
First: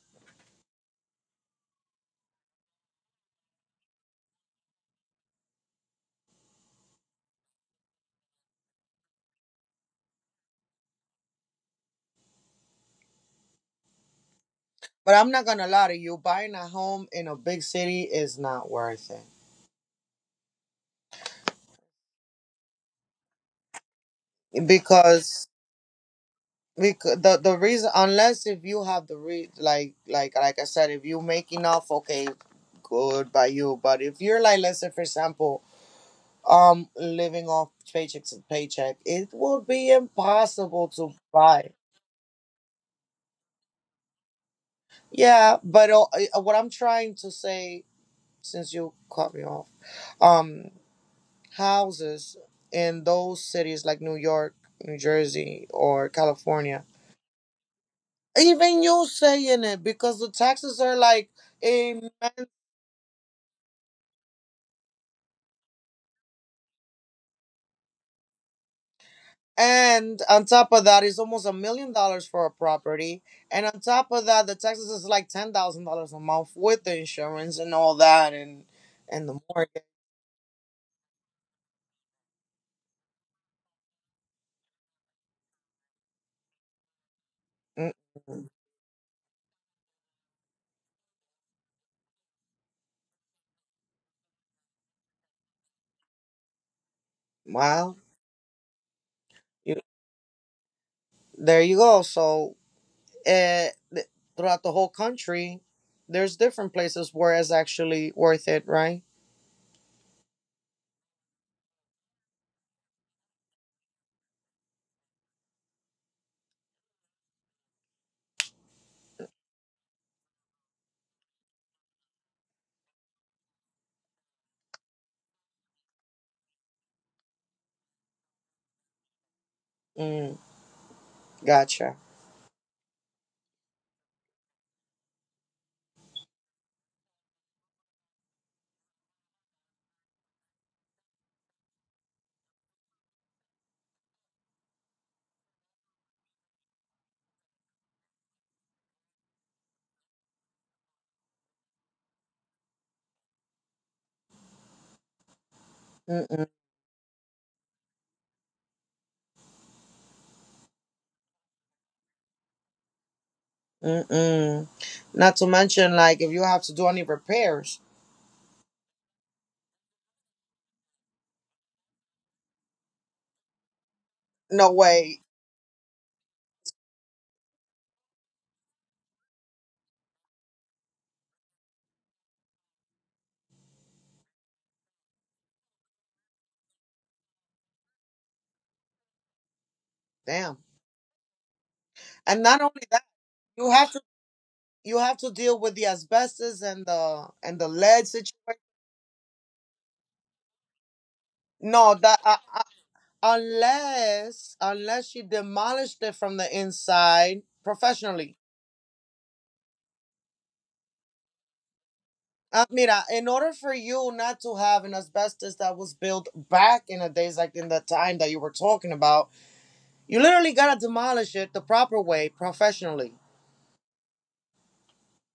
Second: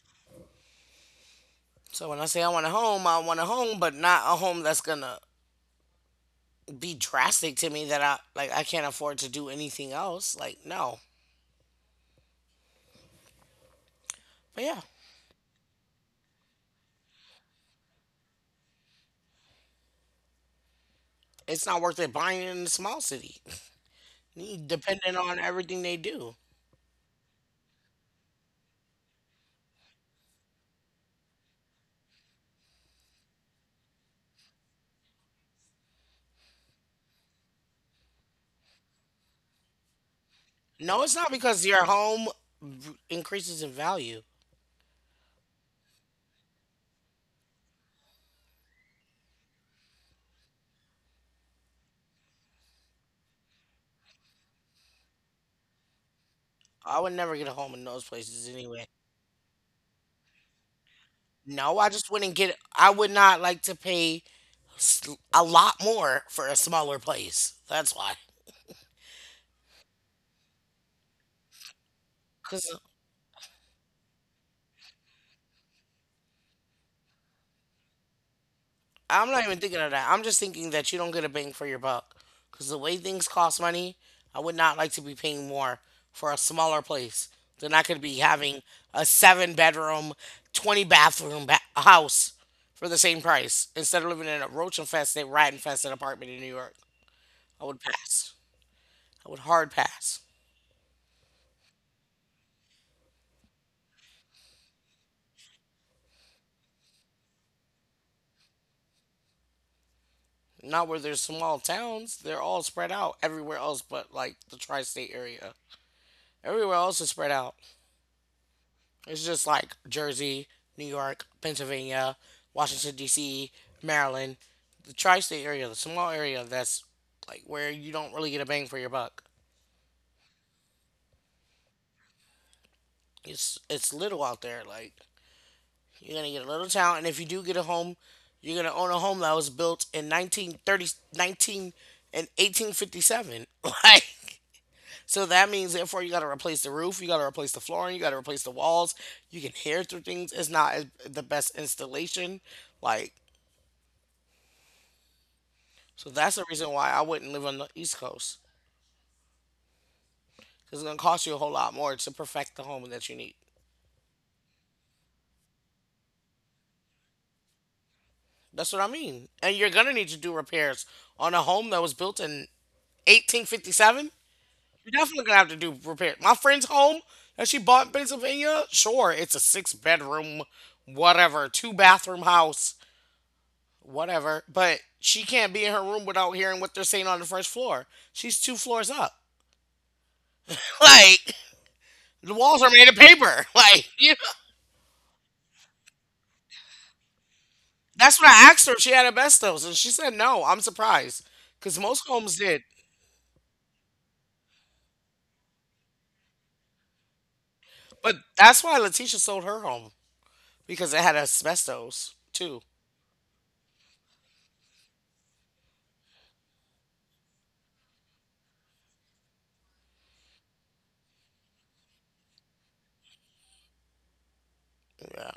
S1: So when I say I want a home, I want a home, but not a home that's gonna be drastic to me that I like I can't afford to do anything else. Like no. But yeah.
S2: But I'm not gonna lie to you, buying a home in a big city is not worth it,
S1: It's not worth it buying in a small city. You depending on
S2: because
S1: everything they do.
S2: because the reason, unless if you have the re like like I said, if you make enough, okay, good by you. But if you're like, let's say, for example, living off paycheck to paycheck, it would be impossible
S1: No,
S2: to
S1: it's not because
S2: buy.
S1: your home increases in value.
S2: Yeah but what I'm trying to say, since you cut me off, um houses in those cities like New York, New Jersey, or California.
S1: I would never get a home in those places
S2: Even
S1: anyway.
S2: you saying it, because the taxes are like
S1: No, I
S2: a
S1: just wouldn't
S2: ma-
S1: get. I would not like to pay s- a lot more for a smaller place. That's why.
S2: and on top of that, it's almost $1 million for a
S1: Because
S2: property. And on top of that, the taxes is like $10,000 a month with the insurance and all that, and
S1: I'm
S2: the
S1: not even thinking
S2: mortgage.
S1: of that. I'm just thinking that you don't get a bang for your buck. Because the way things cost money, I would not like to be paying more for a smaller place than I could be
S2: Mm-mm.
S1: having a seven bedroom, 20 bathroom house for the same price instead of living in a roach infested, rat infested apartment in New York. I would
S2: Wow,
S1: pass. I would hard
S2: you—
S1: pass.
S2: there you go. So uh, th- throughout the whole country, there's different places where it's actually worth it, right?
S1: Not where there's small towns, they're all spread out everywhere else but like the tri state area. Everywhere else is spread out. It's just like Jersey, New York, Pennsylvania, Washington D.C., Maryland, the tri-state area, the small area that's like where you don't really get a bang for your buck.
S2: Mm, gotcha.
S1: It's little out there. Like you're gonna get a little town, and if you do get a home, you're gonna own a home that was built in nineteen thirty, nineteen, 19 and 1857. (laughs) Like so that means therefore you gotta replace the roof, you gotta replace the flooring, you gotta replace the walls. You can hear through things. It's not the best installation. Like so that's the
S2: Mm-mm,
S1: reason why I wouldn't live on the East Coast because it's gonna cost you a whole lot more to perfect the home that you need.
S2: mm-mm. Not to mention, like, if you have to do any repairs,
S1: That's what I mean. And you're gonna need to do repairs on a home that was built in 1857.
S2: no
S1: You're
S2: way.
S1: definitely gonna have to do repairs. My friend's home that she bought in Pennsylvania, sure, it's a six-bedroom, whatever, two bathroom house, whatever. But she can't be in her room without hearing what they're saying on the first floor. She's two floors up. (laughs)
S2: Damn.
S1: Like the
S2: And
S1: walls
S2: not
S1: are
S2: only
S1: made of
S2: that,
S1: paper. (laughs)
S2: you
S1: Like
S2: have to
S1: you know?
S2: you have to deal with the asbestos and the lead
S1: That's what I
S2: situation.
S1: asked her if she had asbestos, and she said no. I'm surprised because
S2: No,
S1: most
S2: that
S1: homes
S2: uh,
S1: did,
S2: uh, unless unless you demolished it from the inside
S1: but
S2: professionally.
S1: that's why Letitia sold her home because it had asbestos too.
S2: Mira, in order for you not to have an asbestos that was built back in the days, like in the time that you were talking about, you literally gotta demolish it the proper way, professionally.
S1: Yeah.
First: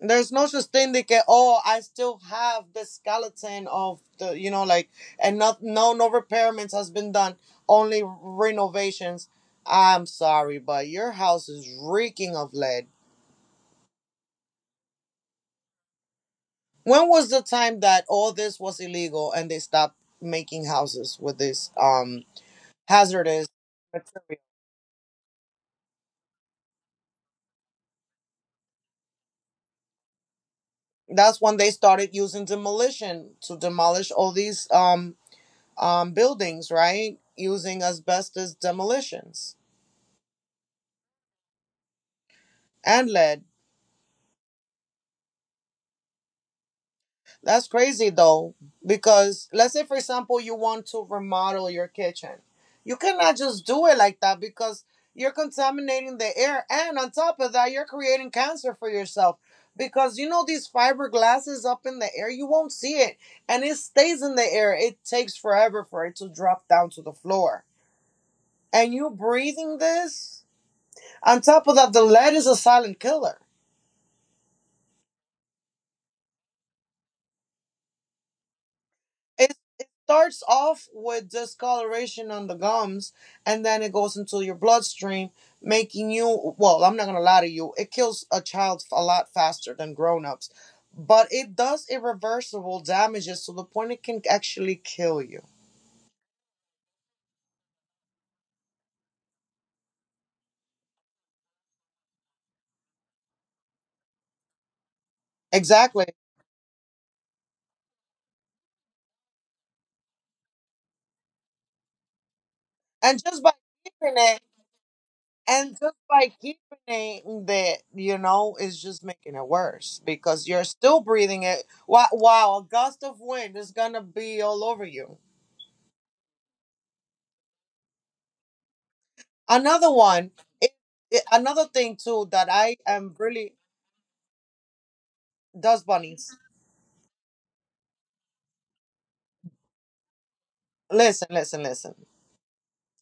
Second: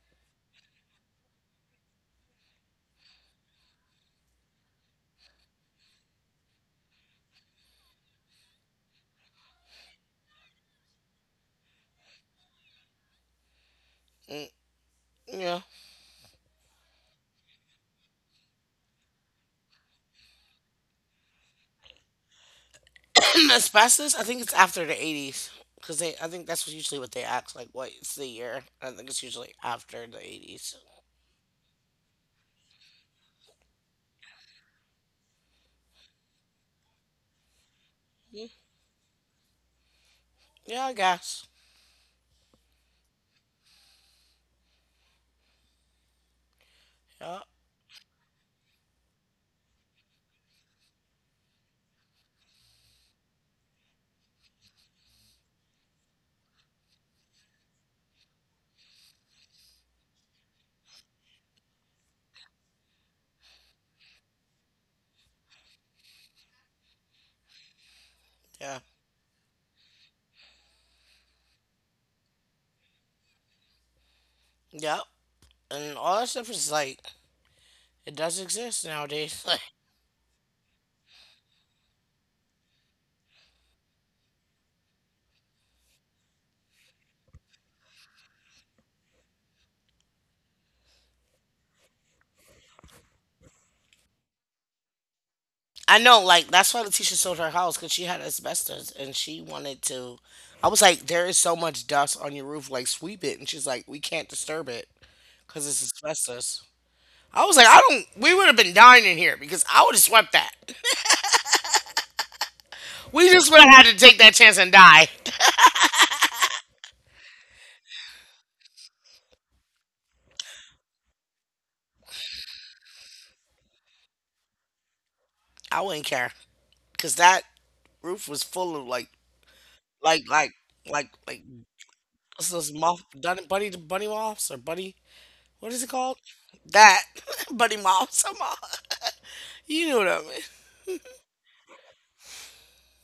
S2: There's no such thing that get, oh, I still have the skeleton of the, you know, like, and not, no, no repairments has been done, only renovations. I'm sorry, but your house is reeking of lead.
S1: Mm, yeah.
S2: When was the time that all this was illegal and they stopped making houses with this hazardous
S1: (clears throat) Asbestos. I think
S2: material?
S1: it's after the 80s because they. I think that's usually what they ask. Like, what's the year? I think it's usually after the 80s.
S2: That's when they started using demolition to demolish all these buildings, right? Using
S1: Mm,
S2: asbestos demolitions
S1: yeah, I guess.
S2: and lead.
S1: Yeah,
S2: That's crazy though, because let's say, for example, you want to remodel your kitchen. You cannot just do it like that because you're contaminating the air. And on top of that, you're creating cancer for yourself, because you know these fiberglasses up in the air, you won't see it. And it stays in the air. It takes forever for it to drop down to the floor.
S1: yeah,
S2: And you breathing this? On top of that, the lead is a silent killer.
S1: yeah. And all that stuff is like it does exist nowadays.
S2: it,
S1: (laughs)
S2: it starts off with discoloration on the gums, and then it goes into your bloodstream, making you— well, I'm not gonna lie to you, it kills a child a lot faster than grown-ups, but it does irreversible damages to the point it can actually kill you.
S1: I know, like that's why Letitia sold her house because she had asbestos and she wanted to. I was like, there is so much dust on your roof, like sweep it. And she's like, we can't disturb it because it's
S2: Exactly.
S1: asbestos. I was like, I don't. We would have been dying in here because I would have swept that.
S2: And
S1: We
S2: just
S1: just
S2: by
S1: would have had to
S2: keeping
S1: take that
S2: it,
S1: chance and die.
S2: and just by keeping it, that you know, is just making it worse because you're still breathing it. Wow, wow, a gust of wind is gonna be all over you.
S1: I wouldn't care because that roof was full of
S2: Another
S1: like,
S2: one,
S1: like,
S2: it,
S1: like, like
S2: another thing too
S1: what's
S2: that
S1: those
S2: I
S1: moth,
S2: am really—
S1: bunny moths or bunny? What is
S2: dust
S1: it called?
S2: bunnies.
S1: That (laughs) bunny moths. (laughs) You know what I mean?
S2: Listen, listen, listen.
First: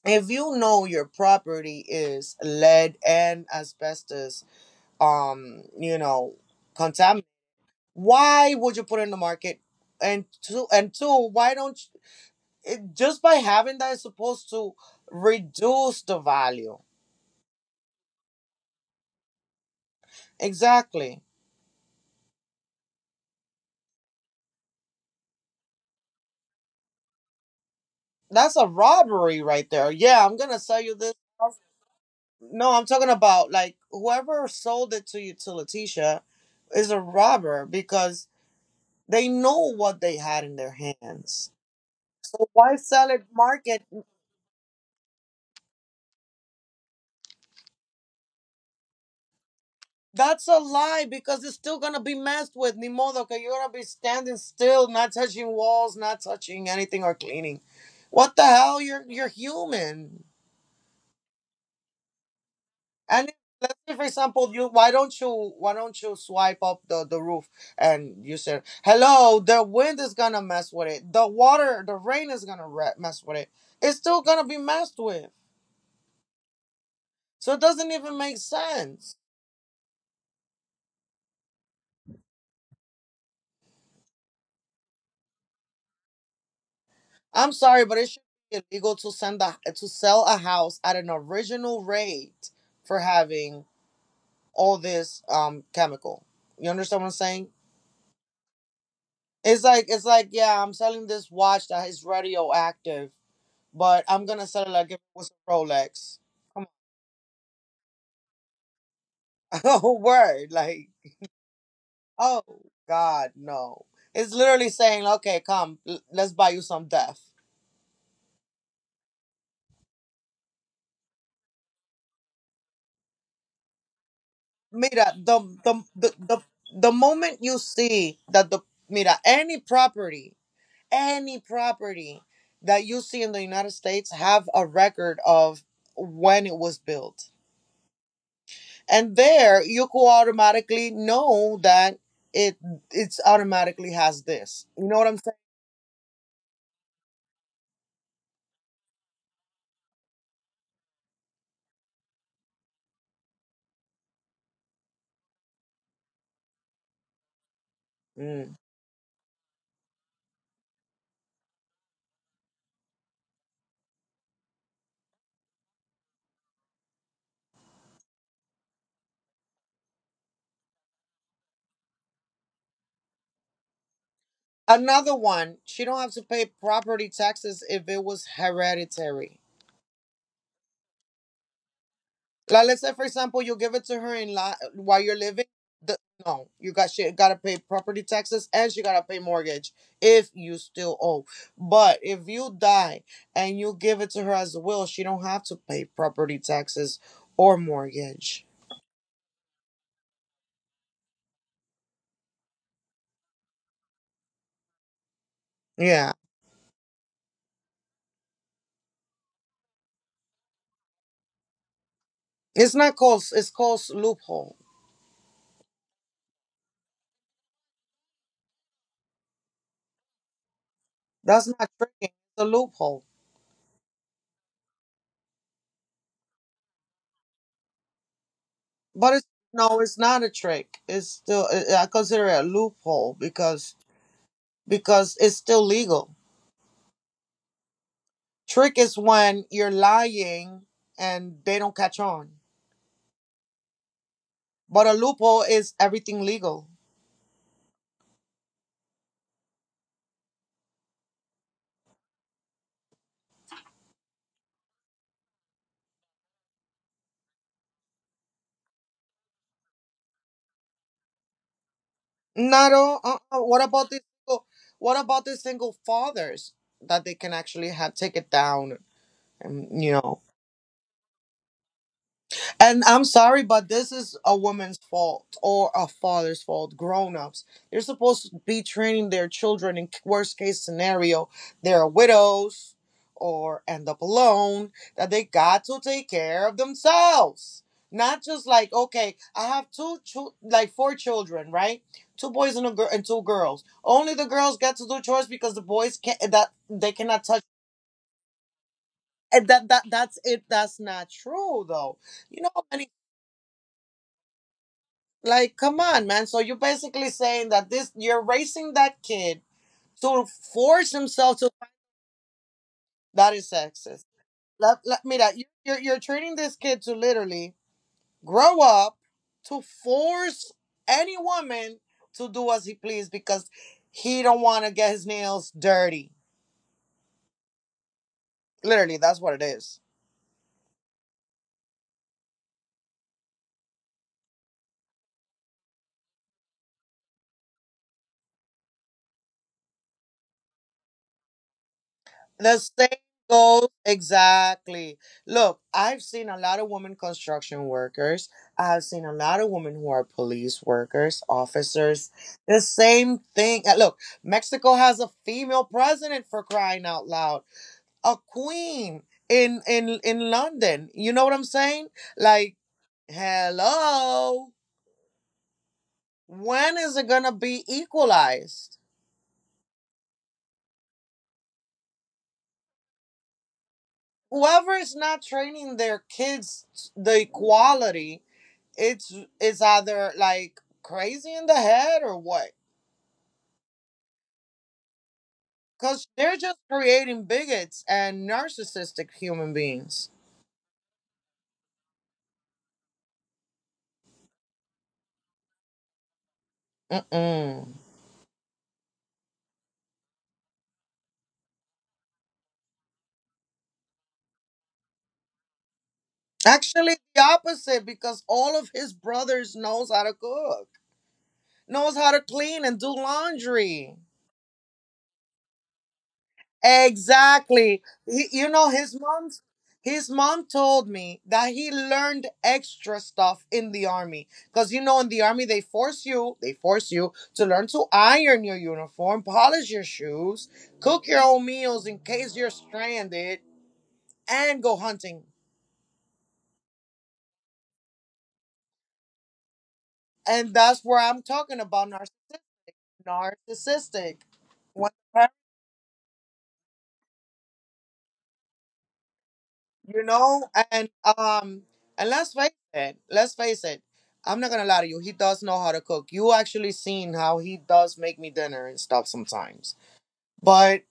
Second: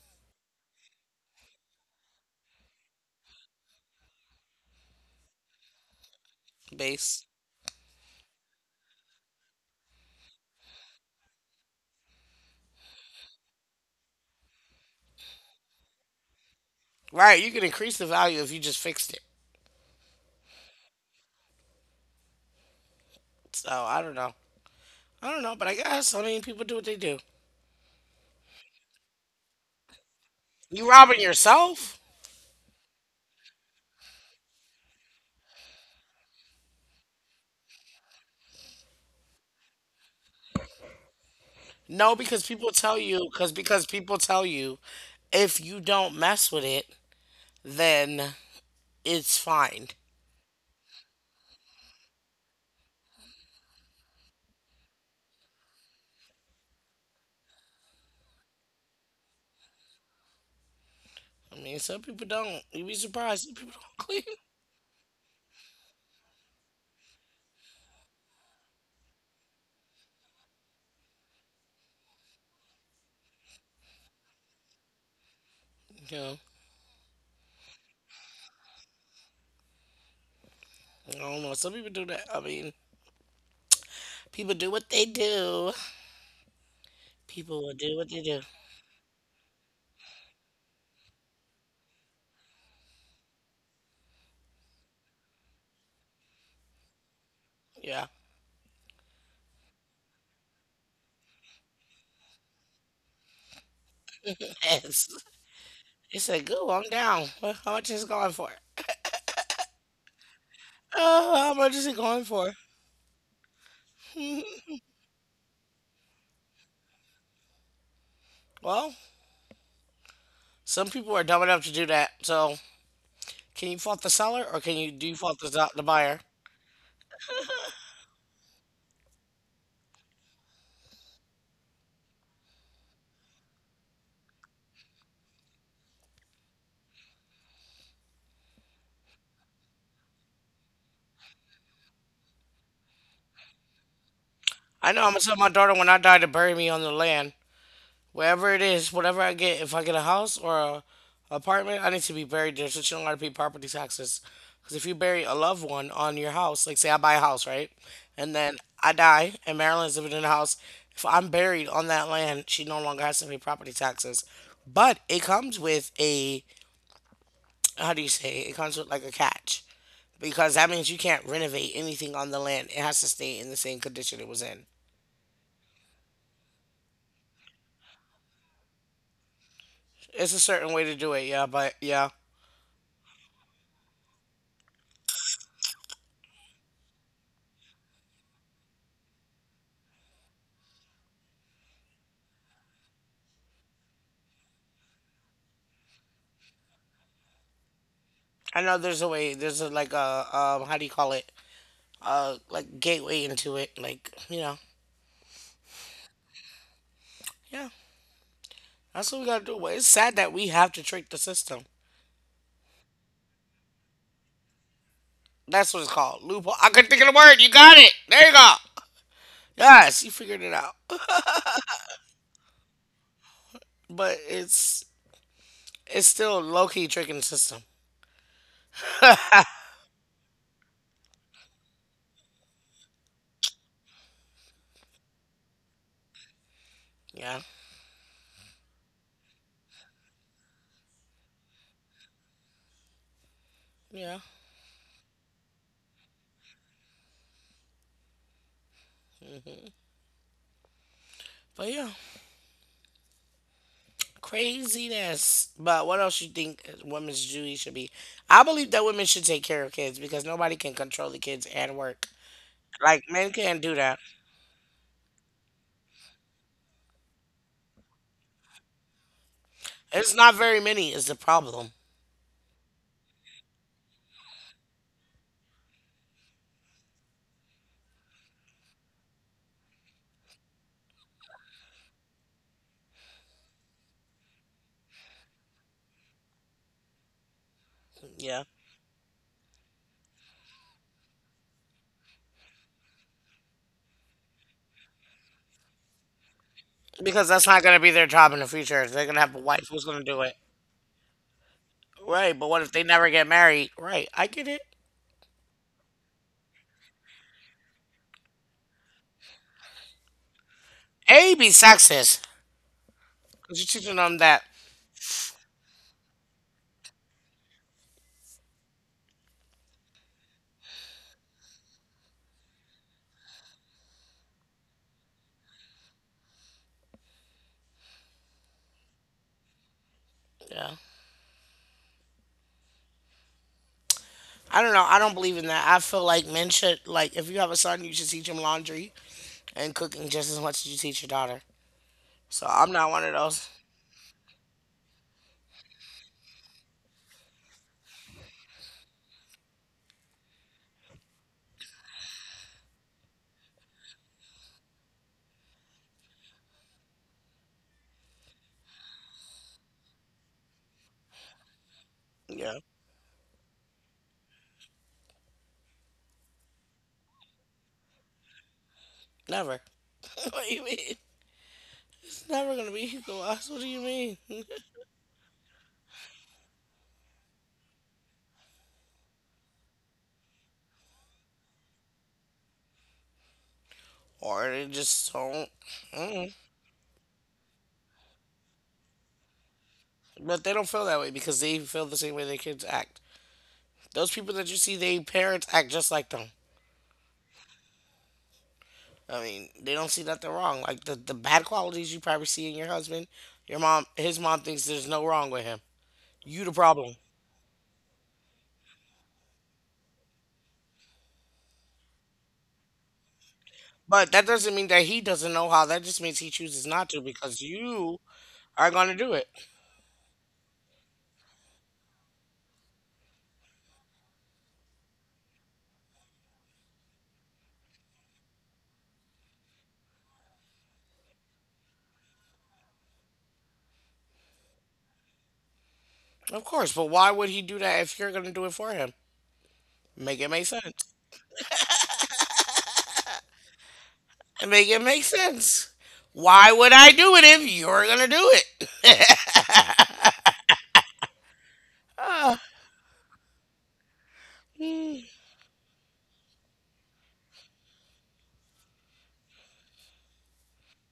S2: If you know your property is lead and asbestos, you know, contaminant,
S1: Base.
S2: why would you put it in the market? And two, why don't you, just by having that is supposed to reduce the value?
S1: Right, you could increase the value if you just fixed it.
S2: Exactly.
S1: So I don't know. I don't know, but I guess so many people do what they do.
S2: That's a robbery right there. Yeah, I'm gonna sell
S1: You
S2: you this.
S1: robbing yourself?
S2: No, I'm talking about like whoever sold it to you, to Letitia, is a robber because they know what they had in their hands.
S1: No, because
S2: So
S1: people
S2: why
S1: tell
S2: sell it
S1: you
S2: market?
S1: because people tell you if you don't mess with it, then it's fine.
S2: That's a lie because it's still gonna be messed with. Ni modo que you're gonna be standing still, not touching walls, not touching anything or cleaning. What the hell? You're human.
S1: I mean, some people don't. You'd be
S2: And if,
S1: surprised. Some
S2: let's
S1: people
S2: say, for
S1: don't (laughs) clean.
S2: example, you, why don't you, why don't you swipe up the roof, and you say, "Hello, the wind is gonna mess with it. The water, the rain is gonna mess with it. It's still gonna be messed with."
S1: Yeah,
S2: So it doesn't even make sense.
S1: I don't know. Some people do that. I mean, people do what they do.
S2: I'm
S1: People will
S2: sorry,
S1: do
S2: but
S1: what
S2: it
S1: they
S2: should
S1: do.
S2: be illegal to to sell a house at an original rate for having all this chemical. You understand what I'm saying?
S1: Yeah.
S2: It's like yeah, I'm selling this watch that is radioactive, but I'm gonna sell it like if it
S1: (laughs) it's
S2: was a Rolex.
S1: it's like
S2: Come
S1: go on down. How much is it going for?
S2: on, (laughs) oh word, like,
S1: How much is it going for?
S2: oh God, no. It's literally saying, okay, come, let's buy you some death.
S1: Well, some people are dumb enough to do that. So, can you fault the seller or can you do
S2: Mira,
S1: you
S2: the
S1: fault the,
S2: the
S1: the
S2: the
S1: buyer?
S2: the, the moment you see that the— mira, any property that you see in the United States have a record of when it was built, and there you could automatically know that it it's automatically has this. You
S1: I
S2: know
S1: know
S2: what
S1: I'm
S2: I'm
S1: gonna tell my daughter when I die to bury me on the land, wherever it is, whatever I get. If I get a house or a apartment, I need to be buried there so she don't gotta pay property taxes. Because if you bury a loved one on your house, like say I buy a house, right, and
S2: saying?
S1: then I die and Marilyn's living in the house, if I'm buried on that land, she no longer has to pay property taxes. But it comes with a how do you say? It comes with like a catch because that means you can't renovate anything on the land. It has to stay in the same condition it was in.
S2: Another one, she don't have to pay property taxes if it was hereditary.
S1: It's a certain way to do it, yeah, but yeah.
S2: Like, let's say for example, you give it to her while you're living. The, no, you got— she gotta pay property taxes and she gotta pay mortgage if you still owe. But if you die and you give it to her as a will, she don't have to pay property taxes or mortgage.
S1: I know there's a way, there's a, like a, how do you call it? Like gateway into it, like,
S2: Yeah,
S1: yeah. That's what we gotta do. But it's sad that we have to trick the system.
S2: it's called loophole.
S1: That's what it's called. Loophole. I couldn't think of the word. You got it. There you go. Yes, you figured it out. (laughs)
S2: That's not tricking. It's a loophole.
S1: But it's still low key tricking the system.
S2: But it's no, it's not a trick. It's still— I consider it a loophole because it's still legal.
S1: Yeah.
S2: Trick is when you're lying and they don't catch on.
S1: Yeah.
S2: But a loophall is everything legal.
S1: Mm-hmm. But yeah. Craziness. But what else you think women's duty should be? I believe that women should take care of kids because nobody can control the kids and work.
S2: Not all.
S1: Like men can't
S2: What
S1: do
S2: about
S1: that.
S2: the what about the single fathers that they can actually have take it down and you
S1: It's
S2: know?
S1: not very many is the problem.
S2: And I'm sorry, but this is a woman's fault or a father's fault. Grown ups, they're supposed to be training their children. In worst case scenario, they're widows or end up alone. That they got to take care of themselves. Not
S1: Yeah.
S2: just like, okay, I have two, like four children, right? Two boys and a girl, and two girls. Only the girls get to do chores because the boys can't. That they cannot
S1: Because
S2: touch.
S1: that's not gonna be their job in the future. They're gonna have a
S2: And that
S1: wife
S2: that
S1: who's gonna
S2: that's
S1: do it.
S2: it. That's not true though.
S1: Right,
S2: You know
S1: but what
S2: how
S1: if they
S2: many—
S1: never get married? Right, I get it.
S2: like, come on, man. So you're basically saying that this, you're raising that kid to force
S1: A
S2: himself
S1: be
S2: to—
S1: sexist.
S2: that is
S1: Cause you're teaching
S2: sexist.
S1: them that.
S2: Let, let me that you're training this kid to literally grow up to force any woman to do as he please because he don't want to get his nails dirty. Literally, that's what it is.
S1: Yeah. I don't know. I don't believe in that. I feel like men should, like, if you have a son, you should teach him laundry and cooking just as much as you teach your daughter. So
S2: The
S1: I'm
S2: same
S1: not one of those.
S2: goes, exactly. Look, I've seen a lot of women construction workers. I've seen a lot of women who are police workers, officers. The same thing. Look, Mexico has a female president, for crying out loud. A queen in in London. You know what I'm saying? Like,
S1: Yeah,
S2: hello. When is it going to be equalized?
S1: never. (laughs) What do you mean? It's never gonna be Hugo Boss. What do you mean?
S2: Whoever is not training their kids the equality, it's it's either like crazy in the head or what,
S1: Or they just don't.
S2: because
S1: Mm.
S2: they're just creating bigots and narcissistic human beings.
S1: But they don't feel that way because they feel the same way their kids act. Those people that you see, they parents act just like them.
S2: Mm-mm.
S1: I mean, they don't see nothing wrong. Like the bad qualities you probably see in your husband, your mom, his mom thinks there's no wrong with him. You the problem.
S2: Actually the opposite, because all of his brothers knows how to cook, knows how to clean and do laundry.
S1: But that doesn't mean that he doesn't know how. That just means he chooses not to because
S2: Exactly.
S1: you
S2: He, you know,
S1: are going to
S2: his
S1: do it.
S2: mom's— his mom told me that he learned extra stuff in the army, because you know in the army they force you, they force you to learn to iron your uniform, polish your shoes, cook your own meals in case you're stranded, and go hunting.
S1: Of course, but why would he do that if you're going to do it for him? Make it make
S2: And that's
S1: sense.
S2: where I'm talking about narcissistic.
S1: Make it make sense. Why would I do it if you're going to do it?
S2: you know and um and let's face it, let's face it, I'm not gonna lie to you, he does know how to cook. You actually seen how he does make me dinner and stuff sometimes. But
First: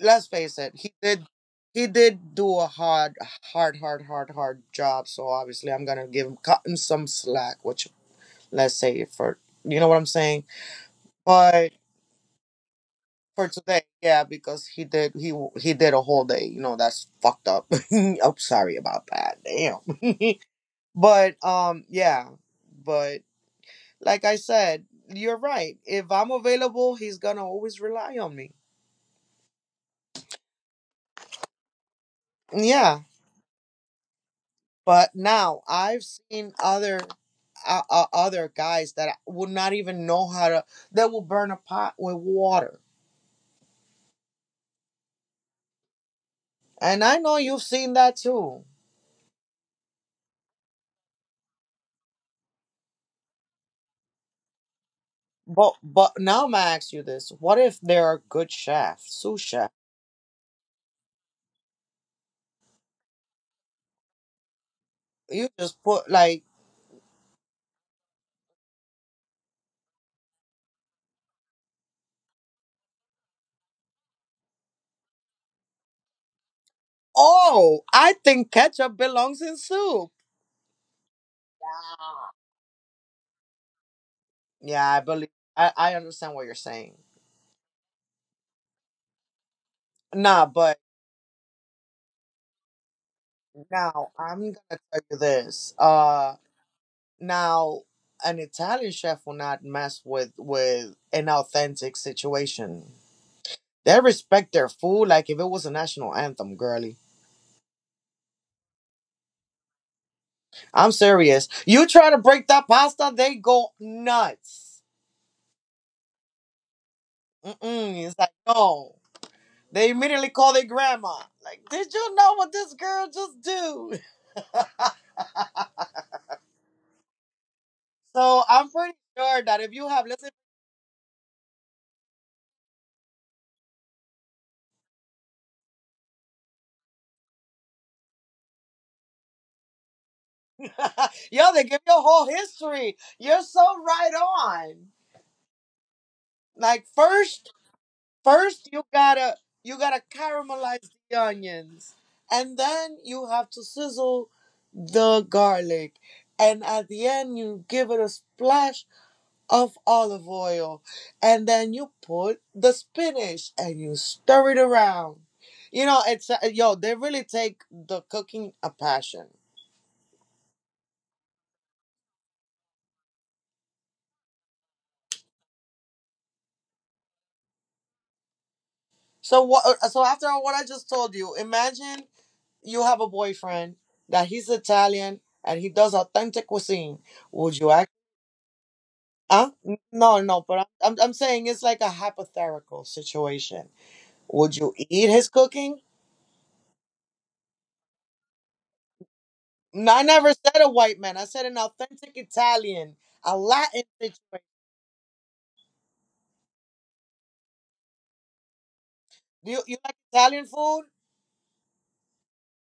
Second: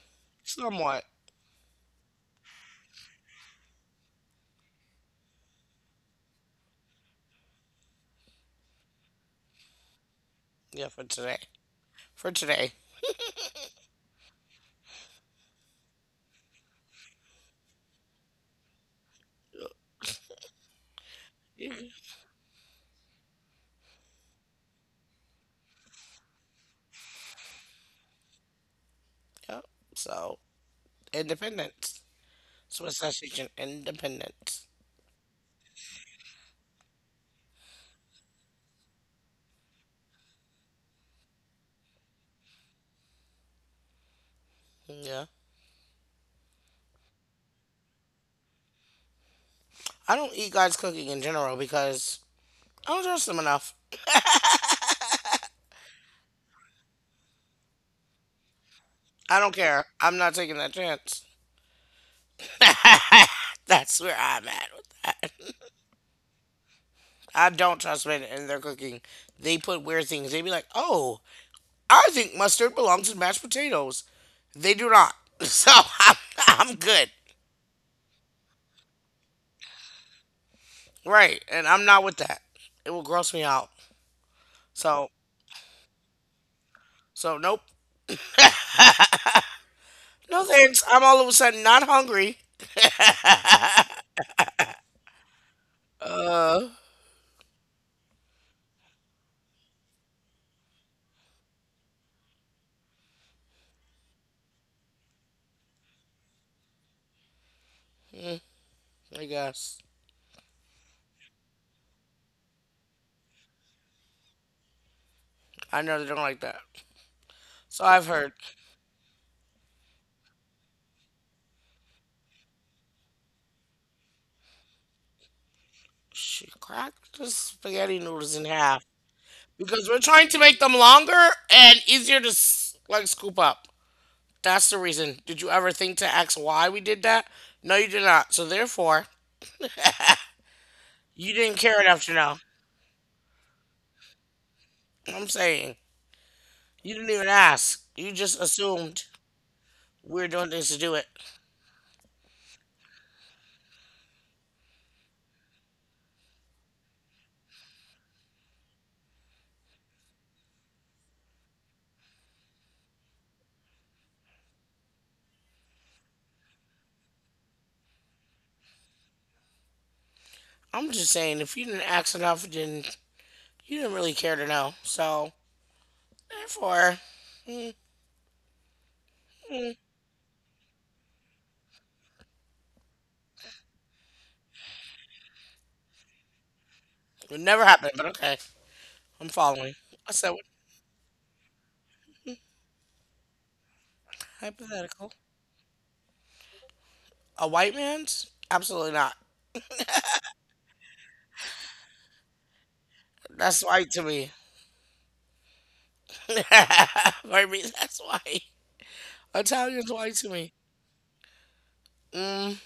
S2: let's
S1: (laughs)
S2: face it,
S1: Somewhat.
S2: he did do a hard, hard, hard job, so obviously I'm gonna give him cut him some slack. Which, let's say for— you know what I'm saying?
S1: Yeah, for today.
S2: But
S1: For today.
S2: for today, yeah, because he did a whole day, you know. That's fucked up. (laughs) I'm sorry about that. Damn. (laughs) But
S1: Yeah.
S2: um, yeah, but like I said, you're right. If I'm available, he's gonna always rely on me.
S1: Yep. So, independence. So, it's
S2: Yeah,
S1: essentially independence.
S2: but now I've seen other other guys that would not even know how to that will burn a pot with water.
S1: Yeah.
S2: And I know you've seen that too.
S1: I don't eat God's cooking in general because I don't trust him enough.
S2: But now I'm gonna ask you this: what if there are good chefs, sous
S1: I don't
S2: chef?
S1: care. I'm not taking that chance. (laughs) That's where I'm at with that.
S2: You just put like,
S1: I don't trust men in their cooking. They put weird things. They be like, "Oh, I think mustard belongs in mashed potatoes." They do not. (laughs) So I'm, I'm good,
S2: oh, I think ketchup belongs in soup.
S1: right? And I'm not with that. It will gross me out.
S2: Yeah, I
S1: So
S2: believe I understand what you're saying.
S1: nope, no
S2: Nah, but
S1: thanks. I'm all of a sudden not hungry.
S2: now I'm gonna tell you this. Now an Italian chef will not mess with an authentic situation. They respect their food like if it was a national anthem, girly.
S1: I guess.
S2: I'm serious. You try to break that pasta, they go nuts.
S1: I know they don't like that. So
S2: Mm-mm.
S1: I've
S2: It's like
S1: heard.
S2: no. They immediately call their grandma. Like, did you know what this girl just do? (laughs)
S1: She cracked the spaghetti noodles
S2: So
S1: in
S2: I'm
S1: half
S2: pretty sure that if you
S1: because we're
S2: have
S1: trying
S2: listened,
S1: to make them longer and easier to like scoop up. That's the reason. Did you ever think to ask why we did that? No, you did not. So therefore,
S2: (laughs)
S1: you
S2: yo,
S1: didn't
S2: they give
S1: care
S2: you a
S1: enough to
S2: whole
S1: know.
S2: history. You're so right on.
S1: I'm saying
S2: Like
S1: you didn't even
S2: first,
S1: ask. You just
S2: first
S1: assumed
S2: you gotta
S1: we were doing things to
S2: caramelize
S1: do it.
S2: the onions, and then you have to sizzle the garlic, and at the end you give it a splash of olive oil, and then you put the spinach and you stir it around. You know, it's, yo, they really take the cooking a passion.
S1: I'm just saying if you didn't ask enough, then you didn't really care to know. So therefore,
S2: So
S1: mm,
S2: what? So after what I just told you, imagine you have a boyfriend that he's Italian and he does authentic cuisine.
S1: it
S2: Would
S1: never
S2: you act?
S1: happened. But okay, I'm
S2: Huh?
S1: following. I
S2: No,
S1: said
S2: no.
S1: what?
S2: But I'm saying it's like a hypothetical situation. Would you eat
S1: Hypothetical.
S2: his cooking?
S1: A white man's? Absolutely not.
S2: No, I never said a white man. I said an authentic Italian, a
S1: That's
S2: Latin
S1: white to me.
S2: situation.
S1: (laughs) For me, that's white.
S2: Do you
S1: Italian's
S2: like
S1: white to
S2: Italian
S1: me.
S2: food?
S1: Mm,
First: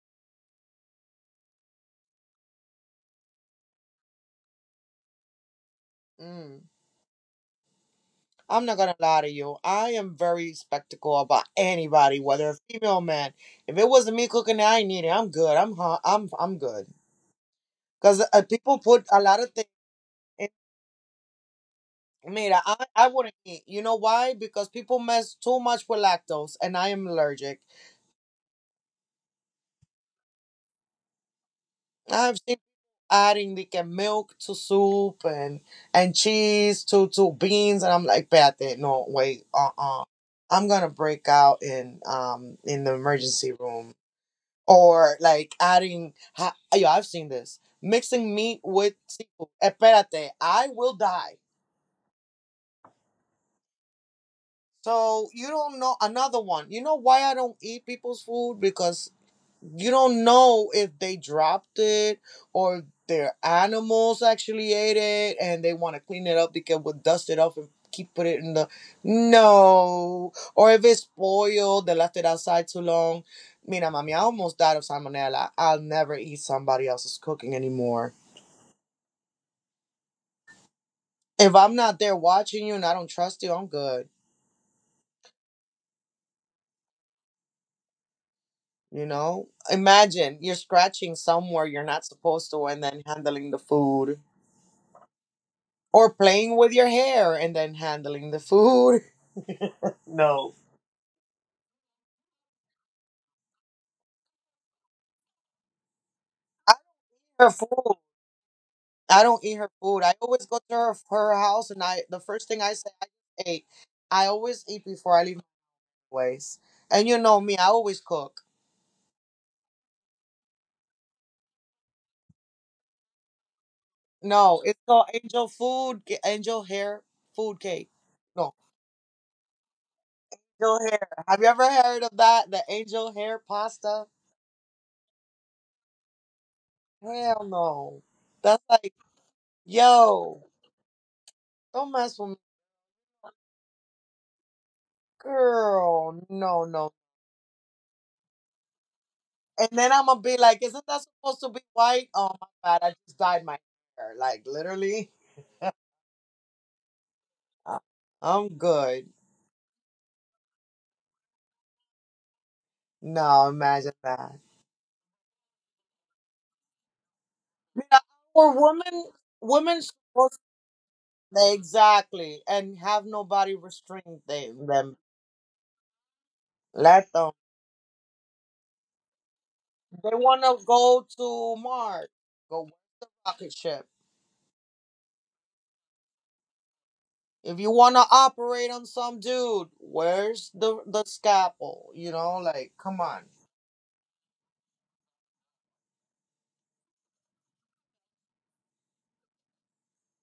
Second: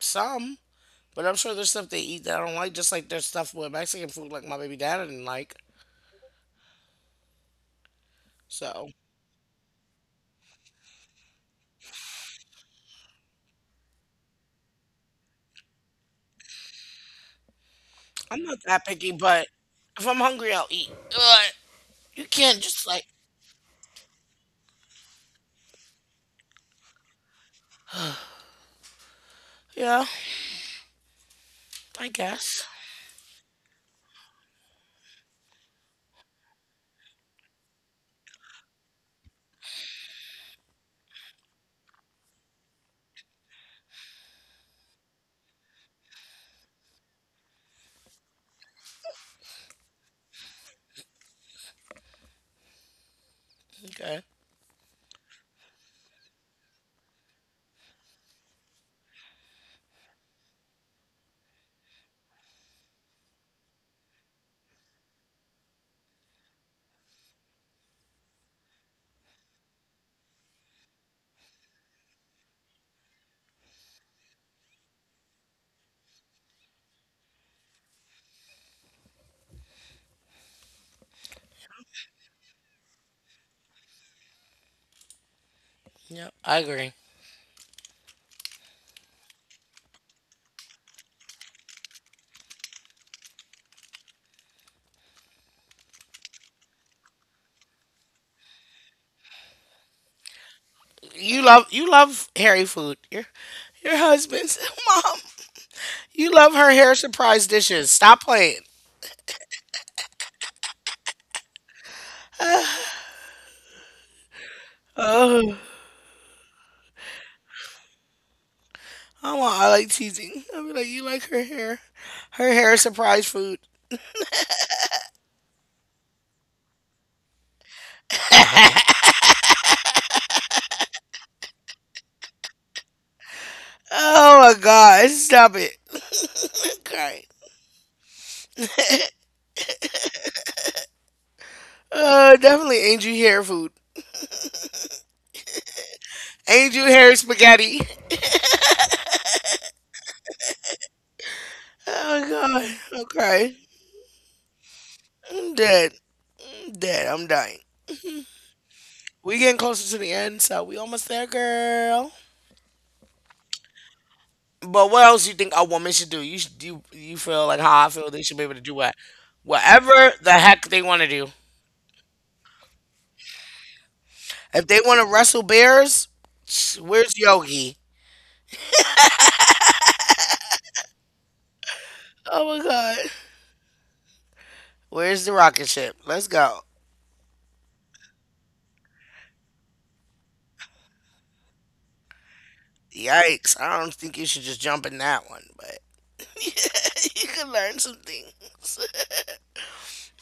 S1: some. But I'm sure there's stuff they eat that I don't like, just like there's stuff with Mexican food like my baby dad didn't like.
S2: Mm. I'm not
S1: So
S2: gonna lie to you. I am very skeptical about anybody, whether a female or man. If it wasn't me cooking, I ain't need it. I'm good. I'm hu- I'm good. Cause
S1: I'm not
S2: people
S1: that
S2: put
S1: picky,
S2: a lot
S1: but
S2: of things.
S1: if I'm
S2: In,
S1: hungry, I'll eat. But you can't
S2: Mira, I
S1: just like,
S2: I wouldn't eat. You know why? Because people mess too much with lactose, and I am allergic.
S1: yeah, I
S2: I've seen
S1: guess.
S2: adding like milk to soup and cheese to beans, and I'm like, "Pate, no, wait, I gonna break out in in the emergency room. Or like adding yo, I've seen this mixing meat with seafood, esperate, I will die.
S1: Okay.
S2: So you don't know. Another one, you know why I don't eat people's food? Because you don't know if they dropped it, or their animals actually ate it and they want to clean it up because we'll dust it off and keep put it in the no, or if it's spoiled, they left it outside too long. Mira mami, I almost died of salmonella. I'll never eat somebody else's cooking anymore. If I'm not there watching you and I don't trust you, I'm good.
S1: Yep, I agree.
S2: You know, imagine you're scratching somewhere you're not supposed to and then handling the food. Or playing with your hair and then handling the food. (laughs) No.
S1: You love hairy food. Your husband's (laughs) mom. You love her
S2: I eat
S1: hair surprise
S2: her
S1: dishes.
S2: food.
S1: Stop playing.
S2: I don't eat her food. I always go to her house, and I the first thing I say I ate. I always eat before I leave,
S1: Oh,
S2: always. And you know me, I always cook.
S1: I want. I like teasing. I'll be like, you like her hair surprise food.
S2: No, it's called angel food, angel hair food cake. No, angel hair. Have you ever heard of that? The angel hair pasta?
S1: Oh my God! Stop it. (laughs) Okay.
S2: Hell no. That's like, yo, don't mess with me,
S1: Definitely angel hair food.
S2: girl. No,
S1: Angel
S2: no,
S1: hair spaghetti.
S2: and then I'm gonna be like, isn't that supposed to be white? Oh my
S1: Oh
S2: god, I
S1: god.
S2: just dyed
S1: Okay.
S2: my hair. Like literally,
S1: I'm dead. I'm dead. I'm dying.
S2: I- I'm good.
S1: We getting closer to the end, so we almost there, girl.
S2: No, imagine that.
S1: But what else you think a woman should do? You should, you feel like how I
S2: Yeah,
S1: feel they should be
S2: or
S1: able to do what,
S2: women, women
S1: whatever the
S2: supposed,
S1: heck they want to do.
S2: exactly, and have nobody restrain them.
S1: If they
S2: them.
S1: want to wrestle bears, sh-
S2: Let
S1: where's
S2: them.
S1: Yogi?
S2: They wanna go to Mars.
S1: Oh
S2: Go,
S1: my
S2: where's
S1: god.
S2: the rocket ship?
S1: Where's the rocket ship? Let's go.
S2: If you wanna operate on some dude, where's the scalpel? You know, like come on.
S1: Yikes. I don't think you should just jump in that one, but (laughs) you can learn some things. (laughs)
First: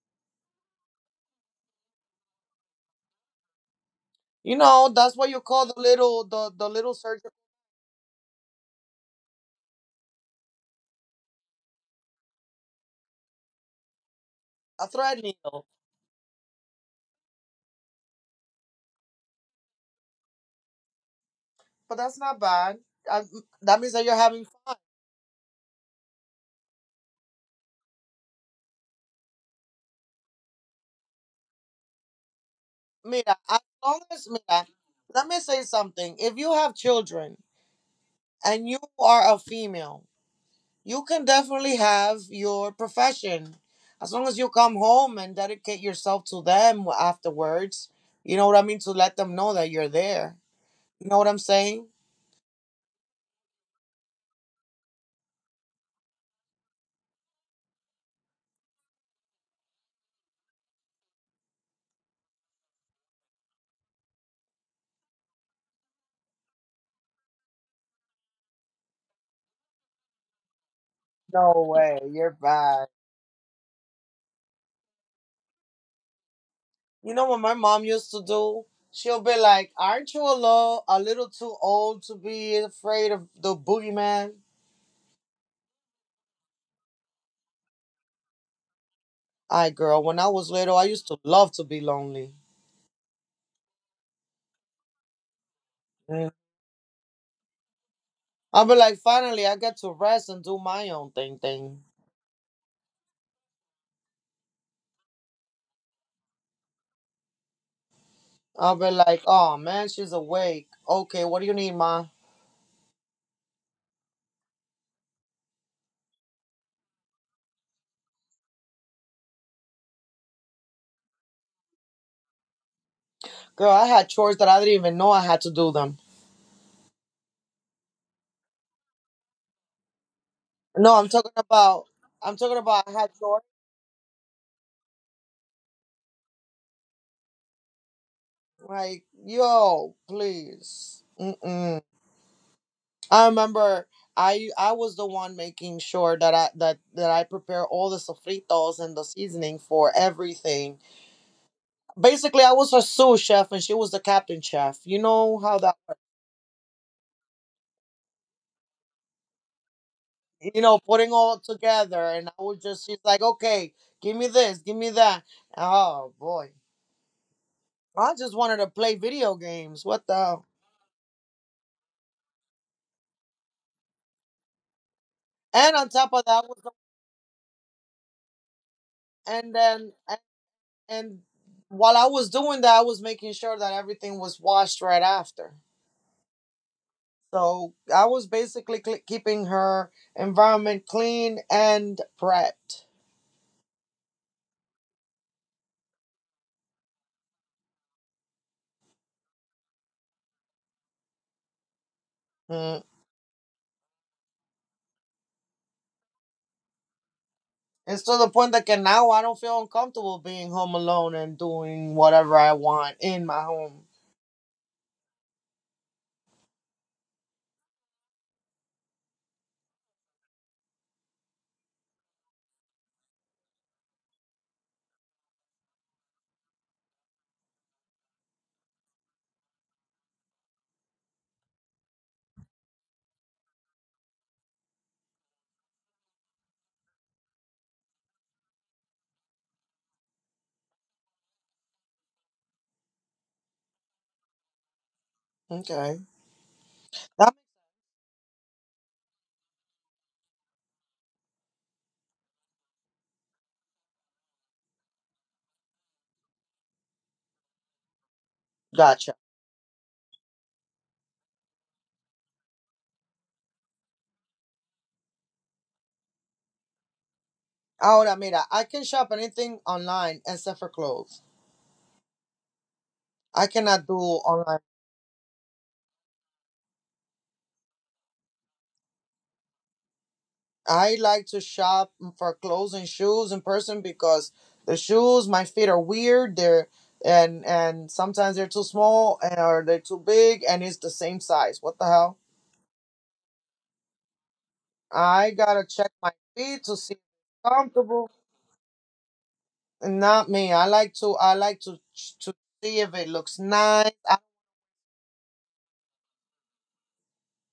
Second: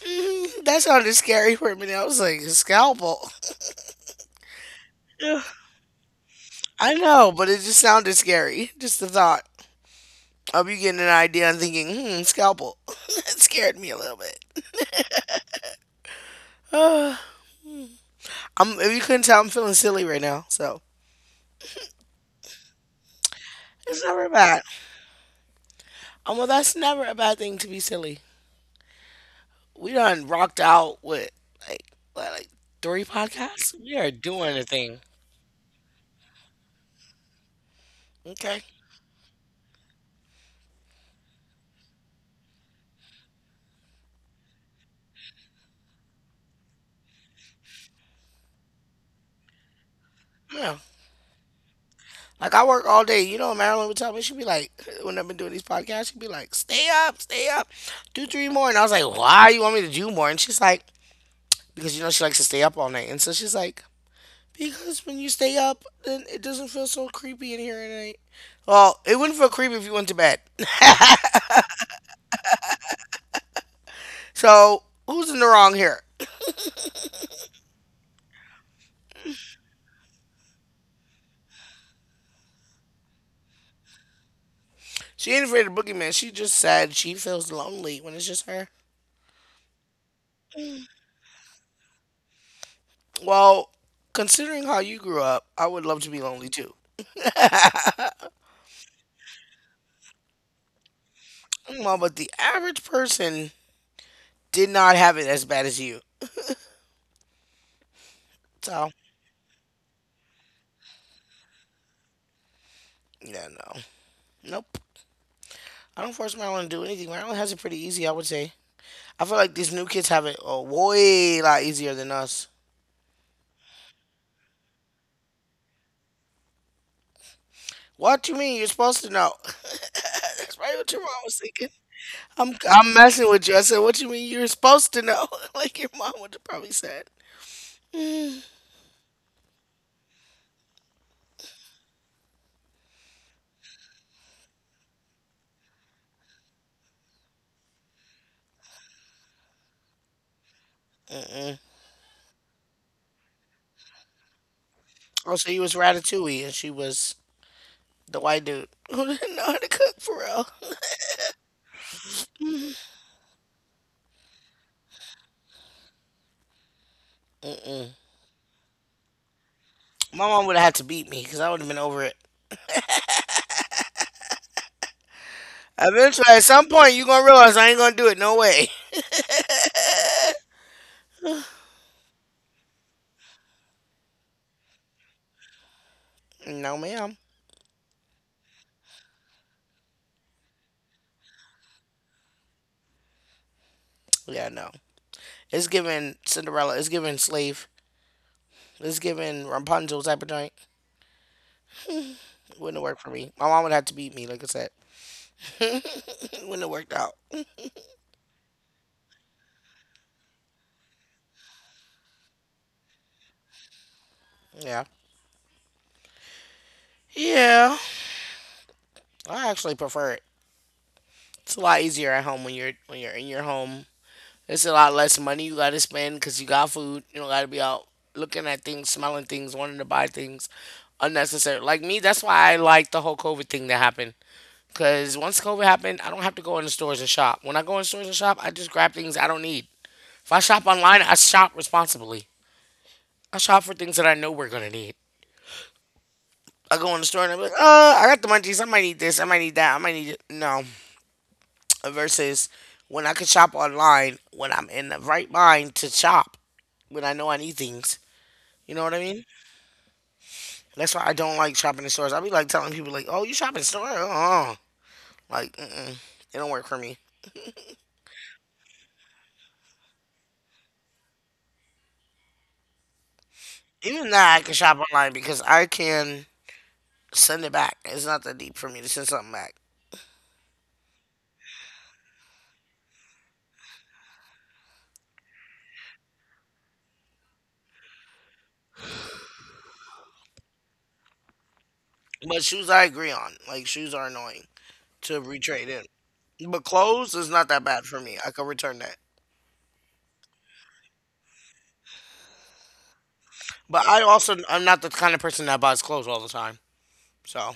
S1: Mm, that sounded scary for a minute. I was like, a scalpel.
S2: You know, that's what you
S1: Ugh.
S2: call the little the little
S1: I
S2: surgery,
S1: know, but it just sounded scary. Just the thought of you getting an idea and thinking, hmm, scalpel. (laughs) It scared me a little bit.
S2: a thread needle.
S1: Uh, if you couldn't tell, I'm feeling silly right now. So
S2: But that's not bad. I, that means
S1: it's
S2: that you're
S1: never
S2: having
S1: bad.
S2: fun.
S1: Well, that's never a bad thing to be silly. We done rocked out with like, what, like three
S2: Mira, as
S1: podcasts. We
S2: long
S1: are
S2: as
S1: doing a
S2: mira,
S1: thing.
S2: let me say something. If you have children
S1: Okay.
S2: and you are a female, you can definitely have your profession. As long as you come home and dedicate yourself to them afterwards. You know what I mean? To let them know that you're there.
S1: Yeah.
S2: You know what I'm saying?
S1: Like I work all day. You know, what Marilyn would tell me, she'd be like, (laughs) when I've been doing these podcasts, she'd be like, stay up, do three more." And I was like, "Why you want me to do more?" And she's like, "Because you know she likes to stay up all night." And so she's like, "Because when you stay up, then it doesn't feel so creepy in here at night." Well, it wouldn't feel creepy if you went to bed. (laughs)
S2: No way. You're bad.
S1: So who's in the wrong here?
S2: You know what my mom used to do? She'll be like, aren't you a little too old to be afraid of the boogeyman?
S1: She ain't afraid of boogeyman. She just said she feels lonely when it's just her.
S2: I, girl, when I was little, I used to love to be lonely.
S1: Well, considering how you grew up, I would love to be
S2: Yeah.
S1: lonely too. (laughs)
S2: I'll be like, finally, I get to rest and do my own thing.
S1: Well, but the average person did not have it as bad as you.
S2: I'll
S1: So,
S2: be like, oh, man, she's awake. Okay, what do you need, ma?
S1: yeah, no. Nope. I don't force Maryland to do anything. Maryland has it pretty easy, I would say. I feel like these new kids have it a way lot easier than us.
S2: Girl, I had chores that I didn't even know I had to do them.
S1: What do you mean? You're supposed to know. (laughs) That's probably what
S2: No,
S1: your mom was thinking.
S2: I'm talking about
S1: I'm
S2: I had
S1: messing
S2: chores.
S1: with you. I said, what you mean you're supposed to know? (laughs) Like your mom would have probably said.
S2: Like, yo, please. Mm, I remember I was the one making sure that I prepare all the sofritos and the seasoning for everything.
S1: Mm-mm.
S2: Basically, I was a sous chef and she was the captain chef. You
S1: Oh,
S2: know
S1: so
S2: how
S1: you was
S2: that,
S1: Ratatouille and she was the white dude (laughs) who didn't know how to cook for real.
S2: you know, putting all together, and I was just she's like, okay, give me this, give me that. Oh boy,
S1: Mm-mm.
S2: I just wanted to play video games. What the
S1: My mom
S2: hell?
S1: would have had to beat me because I would have been over it.
S2: And on top of
S1: Eventually, at
S2: that was
S1: some
S2: the-
S1: point, you're gonna realize I ain't gonna do it. No way. (laughs)
S2: and then and while I was doing that, I was making sure that everything was washed right after.
S1: No, ma'am.
S2: So I was basically keeping her environment clean and prepped.
S1: Yeah, no. It's giving Cinderella. It's giving slave. It's giving Rapunzel type of joint. Wouldn't
S2: Mm.
S1: work for me. My mom would have to beat me, like I said. (laughs) It wouldn't have worked out.
S2: It's to the point that now I don't feel uncomfortable being home alone and doing whatever I want in my home.
S1: Yeah. Yeah. I actually prefer it. It's a lot easier at home when you're in your home. It's a lot less money you gotta spend because you got food. You don't gotta be out looking at things, smelling things, wanting to buy things unnecessary. Like me, that's why I like the whole COVID thing that happened. Because once COVID happened, I don't have to go in the stores and shop. When I go in stores and shop, I just grab things I don't need. If I shop online, I shop responsibly. I shop for things that I know we're going to need.
S2: Okay.
S1: I go in the store and
S2: That-
S1: I'm like, I got the munchies. I might need this. I might need that. I might need it. No. Versus when I could shop online when I'm in the right mind to shop when I know I need things. You know what I
S2: Gotcha.
S1: mean? That's why I don't like shopping in stores. I be like telling people like, "Oh, you shop in store? Uh-uh. Like, mm-mm, it don't work for me."
S2: Ahora, mira, I can shop anything online except for clothes. I cannot do
S1: Even that I can
S2: online.
S1: shop online because I can send it back. It's not that deep for me to send something back.
S2: I like to shop for clothes and shoes in person because the shoes, my feet are weird. They're, and sometimes they're too small and or they're too big and it's the same size. What the hell?
S1: But shoes, I agree on. Like shoes are annoying to
S2: I gotta
S1: retrade
S2: check my
S1: in.
S2: feet
S1: But
S2: to see if
S1: clothes is
S2: it's
S1: not that bad for
S2: comfortable.
S1: me. I could return that.
S2: Not me. I like to I like to see if it looks
S1: But
S2: nice.
S1: I also, I'm not the kind of person that buys clothes all the time. So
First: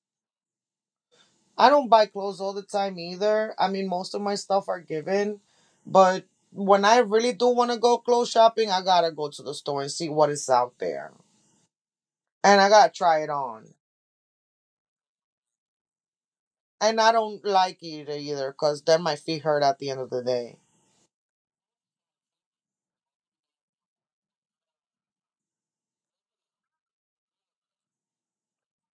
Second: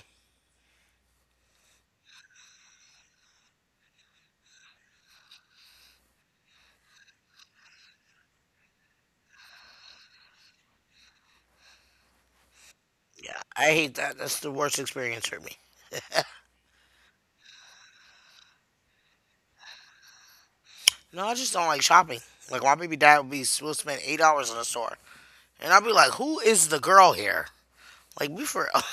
S2: I don't buy clothes all the time either. I mean, most of my stuff are given, but when I really do want to go clothes shopping, I gotta go to the store and see what is out there, and I gotta try it
S1: yeah, I
S2: on.
S1: hate that. That's the worst experience for me.
S2: And I don't like it either because then my feet hurt at the end of the day.
S1: No, I just don't like shopping. Like my baby dad would be will spend 8 hours in a store, and I'd be like, "Who is the girl here?" Like be for real.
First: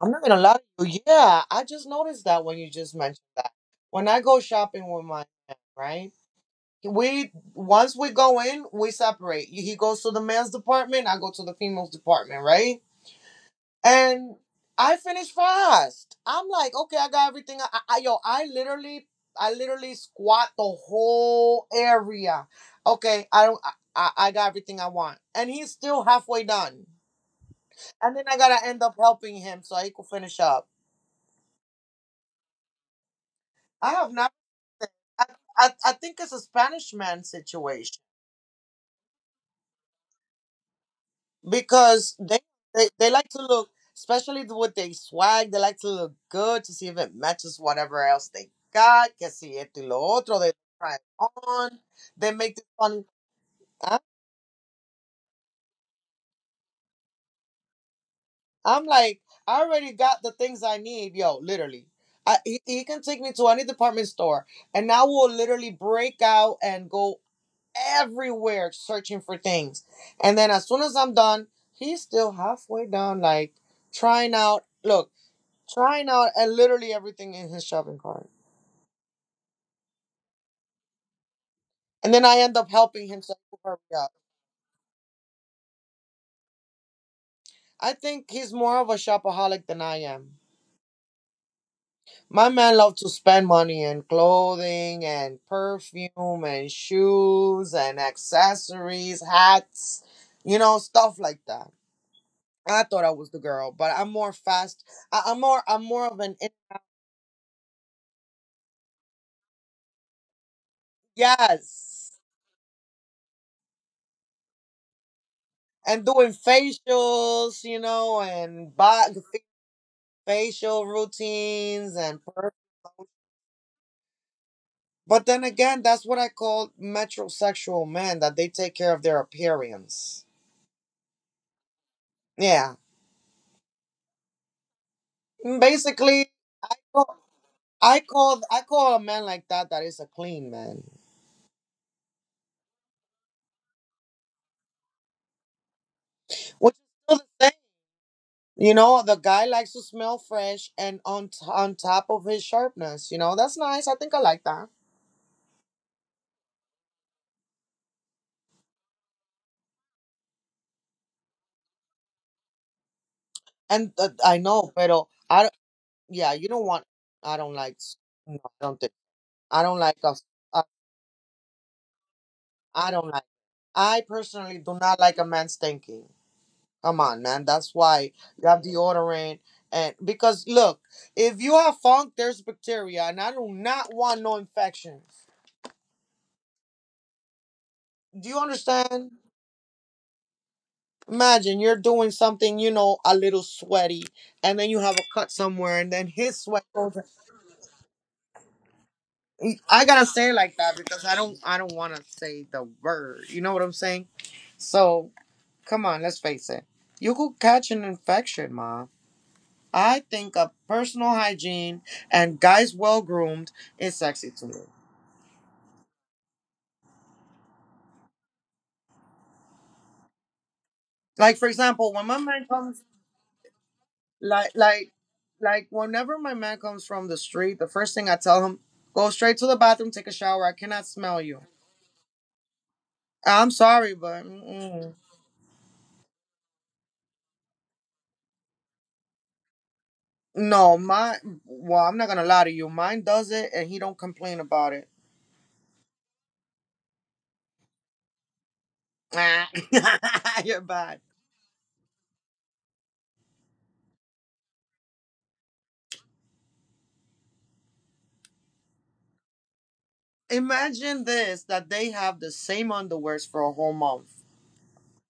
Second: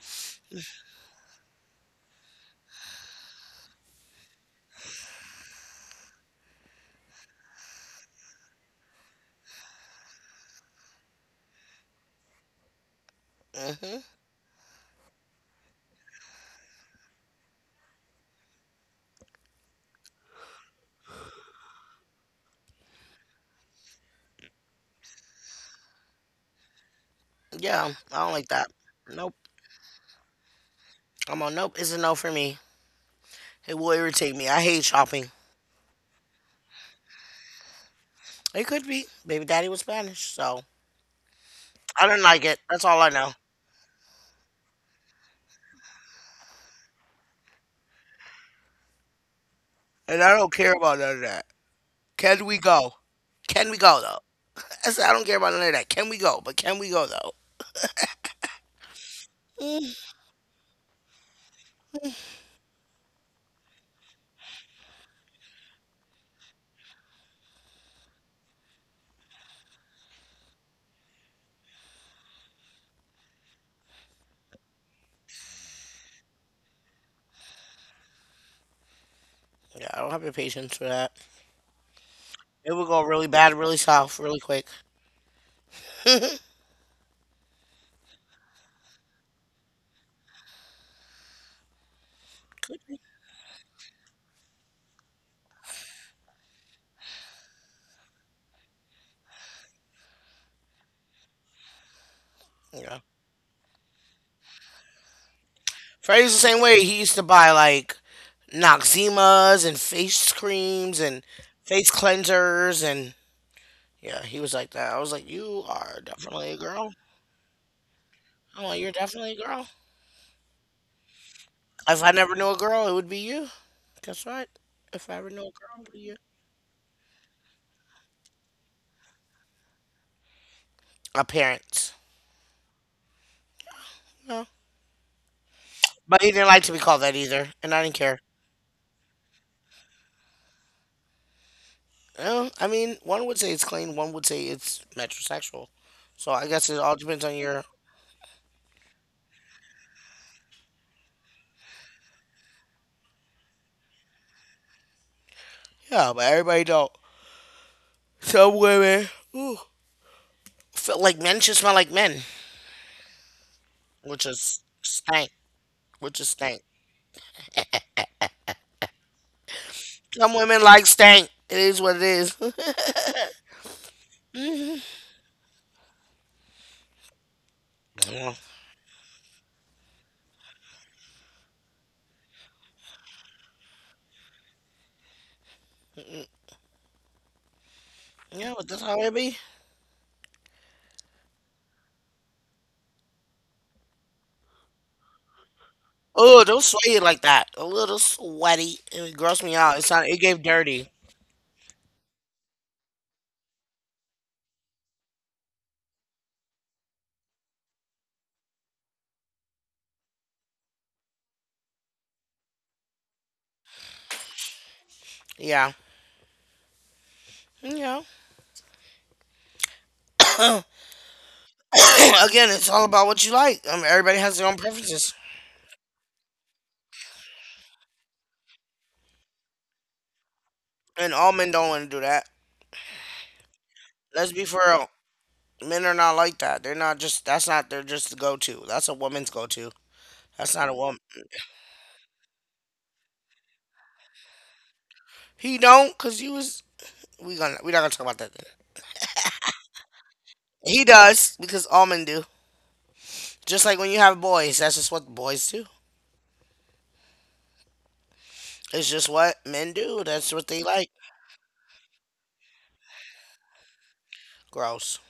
S2: I'm not gonna lie to you. Yeah, I just noticed that when you just mentioned that. When I go shopping with my man, right? We Once we go in, we separate. He goes to the men's department, I go to the females department, right?
S1: (laughs) Hmm.
S2: And I finished fast. I'm like, okay, I got everything. I, yo, I literally squat the whole area. Okay, I don't, I got everything I want, and he's still halfway done.
S1: Yeah, I
S2: And then
S1: don't
S2: I
S1: like that.
S2: gotta end up
S1: Nope.
S2: helping him so he could finish up.
S1: I'm on nope. It's a no for me. It will
S2: I have
S1: irritate
S2: not.
S1: me. I hate shopping.
S2: I, I think it's a Spanish man situation.
S1: It could be. Baby daddy was Spanish, so I didn't
S2: because
S1: like
S2: they,
S1: it. That's
S2: they
S1: all I
S2: they
S1: know.
S2: like to look, especially the- with their swag. They like to look good to see if it matches whatever else they got. Que si esto y lo
S1: And I
S2: otro,
S1: don't
S2: they
S1: care about
S2: try it
S1: none of that.
S2: on. They
S1: Can we
S2: make this
S1: go?
S2: funny.
S1: Can we go
S2: I,
S1: though? I said I don't care about none of that. Can we go? But can we go though?
S2: I'm like, I already got the things I need, yo. Literally, I he can take me to any department store, and I will literally break out and go everywhere searching for things. And then as soon as I'm done, he's still halfway down, like trying out. Look. Trying out, and literally everything in his shopping cart.
S1: Yeah, I don't have the patience for that.
S2: And then I end
S1: It
S2: up
S1: would go
S2: helping him
S1: really
S2: to
S1: bad, really
S2: hurry up. Yeah.
S1: south, really quick.
S2: I think he's more of a shopaholic than I am. My
S1: Could
S2: man
S1: be.
S2: loves to spend money in clothing and perfume and shoes and accessories, hats, you know, stuff like that. I
S1: Yeah.
S2: thought I was the girl, but I'm more fast. I, I'm more. I'm more of
S1: Freddie's the
S2: an
S1: same way. He used to buy like Noxemas and face creams and face
S2: yes,
S1: cleansers and yeah, he was like that. I was like, "You are
S2: and doing
S1: definitely a girl."
S2: facials, you know,
S1: I'm
S2: and
S1: like, "You're
S2: body
S1: definitely a girl."
S2: facial routines
S1: If I
S2: and
S1: never knew a girl, it would
S2: perfume.
S1: be you. That's right. If I ever
S2: But then
S1: know a girl
S2: again,
S1: over
S2: that's
S1: you,
S2: what I call metrosexual men that they take care of their appearance.
S1: my parents.
S2: Yeah.
S1: No.
S2: Mm,
S1: But he
S2: basically,
S1: didn't like to be called that
S2: well,
S1: either, and I didn't care.
S2: I call a man like that that is a clean man.
S1: Well, I mean, one would say it's clean, one would say it's metrosexual. So I guess
S2: Which
S1: it
S2: is
S1: all
S2: still
S1: depends on
S2: the same.
S1: your
S2: You know, the guy likes to smell fresh and on on top of his sharpness. You know, that's nice. I think I like that.
S1: yeah. But everybody don't. Some women, ooh, feel like men should smell like men,
S2: And
S1: which
S2: I
S1: is
S2: know, pero
S1: stank,
S2: I don't,
S1: which is
S2: yeah, you
S1: stank.
S2: don't want. I don't like. S- No, I don't think. I don't like a.
S1: Some women
S2: I
S1: like stank. It is what it is. (laughs)
S2: I don't like. I personally do not like a man stinky. Come on, man. That's why
S1: yeah,
S2: you have deodorant. And because look, if you have funk, there's bacteria, and I do not want no infections. Do you
S1: yeah, but that's how
S2: understand?
S1: it be.
S2: Imagine you're doing something, you know, a little sweaty, and then you have a cut somewhere, and then his
S1: Oh, don't
S2: sweat
S1: sweat
S2: goes.
S1: it like that. A little sweaty. It grossed me out.
S2: I
S1: It's
S2: gotta
S1: not. It
S2: say it
S1: gave
S2: like that
S1: dirty.
S2: because I don't want to say the word. You know what I'm saying? So come on, let's face it. You could catch an infection, ma. I think a personal hygiene and guys well groomed is sexy to me.
S1: Yeah. Yeah. (coughs) Uh,
S2: Like for example, when my
S1: (clears throat)
S2: man
S1: again, it's
S2: comes,
S1: all about what you like. Everybody has their
S2: like
S1: own
S2: like
S1: preferences,
S2: like whenever my man comes from the street, the first thing I tell him, go straight to the bathroom, take a shower. I cannot
S1: and
S2: smell
S1: all
S2: you.
S1: men don't want to do that.
S2: I'm sorry, but
S1: Let's be for real.
S2: mm-mm.
S1: Men are not like that. They're not just. That's not their just the go to. That's a woman's go to. That's not a
S2: no,
S1: woman.
S2: my Well, I'm not gonna lie to you. Mine does it, and he don't complain about it.
S1: He don't, cause you was. We gonna. We not gonna talk about that. Then.
S2: Ah, (laughs) You're
S1: He
S2: bad.
S1: does because all men do. Just like when you have boys, that's just what boys do. It's just what men do. That's what they like.
S2: Imagine this: that they have the same underwears for a whole month.
S1: Gross.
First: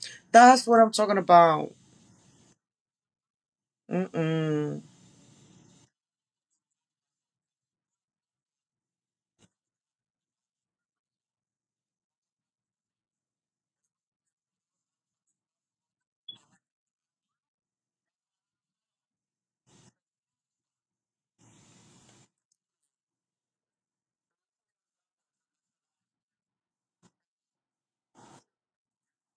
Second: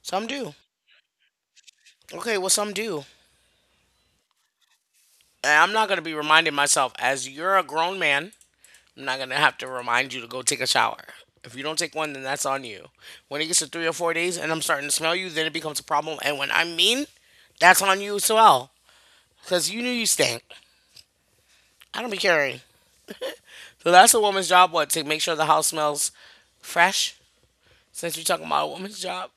S1: Some do.
S2: That's what I'm talking about.
S1: Okay, well some do.
S2: Mm-mm.
S1: And I'm not gonna be reminding myself as you're a grown man. I'm not gonna have to remind you to go take a shower. If you don't take one, then that's on you. When it gets to three or four days and I'm starting to smell you, then it becomes a problem. And when I mean, that's on you as well. Because you knew you stink. I don't be caring. So that's a woman's job, what? To make sure the house smells fresh? Since you're talking about a woman's job.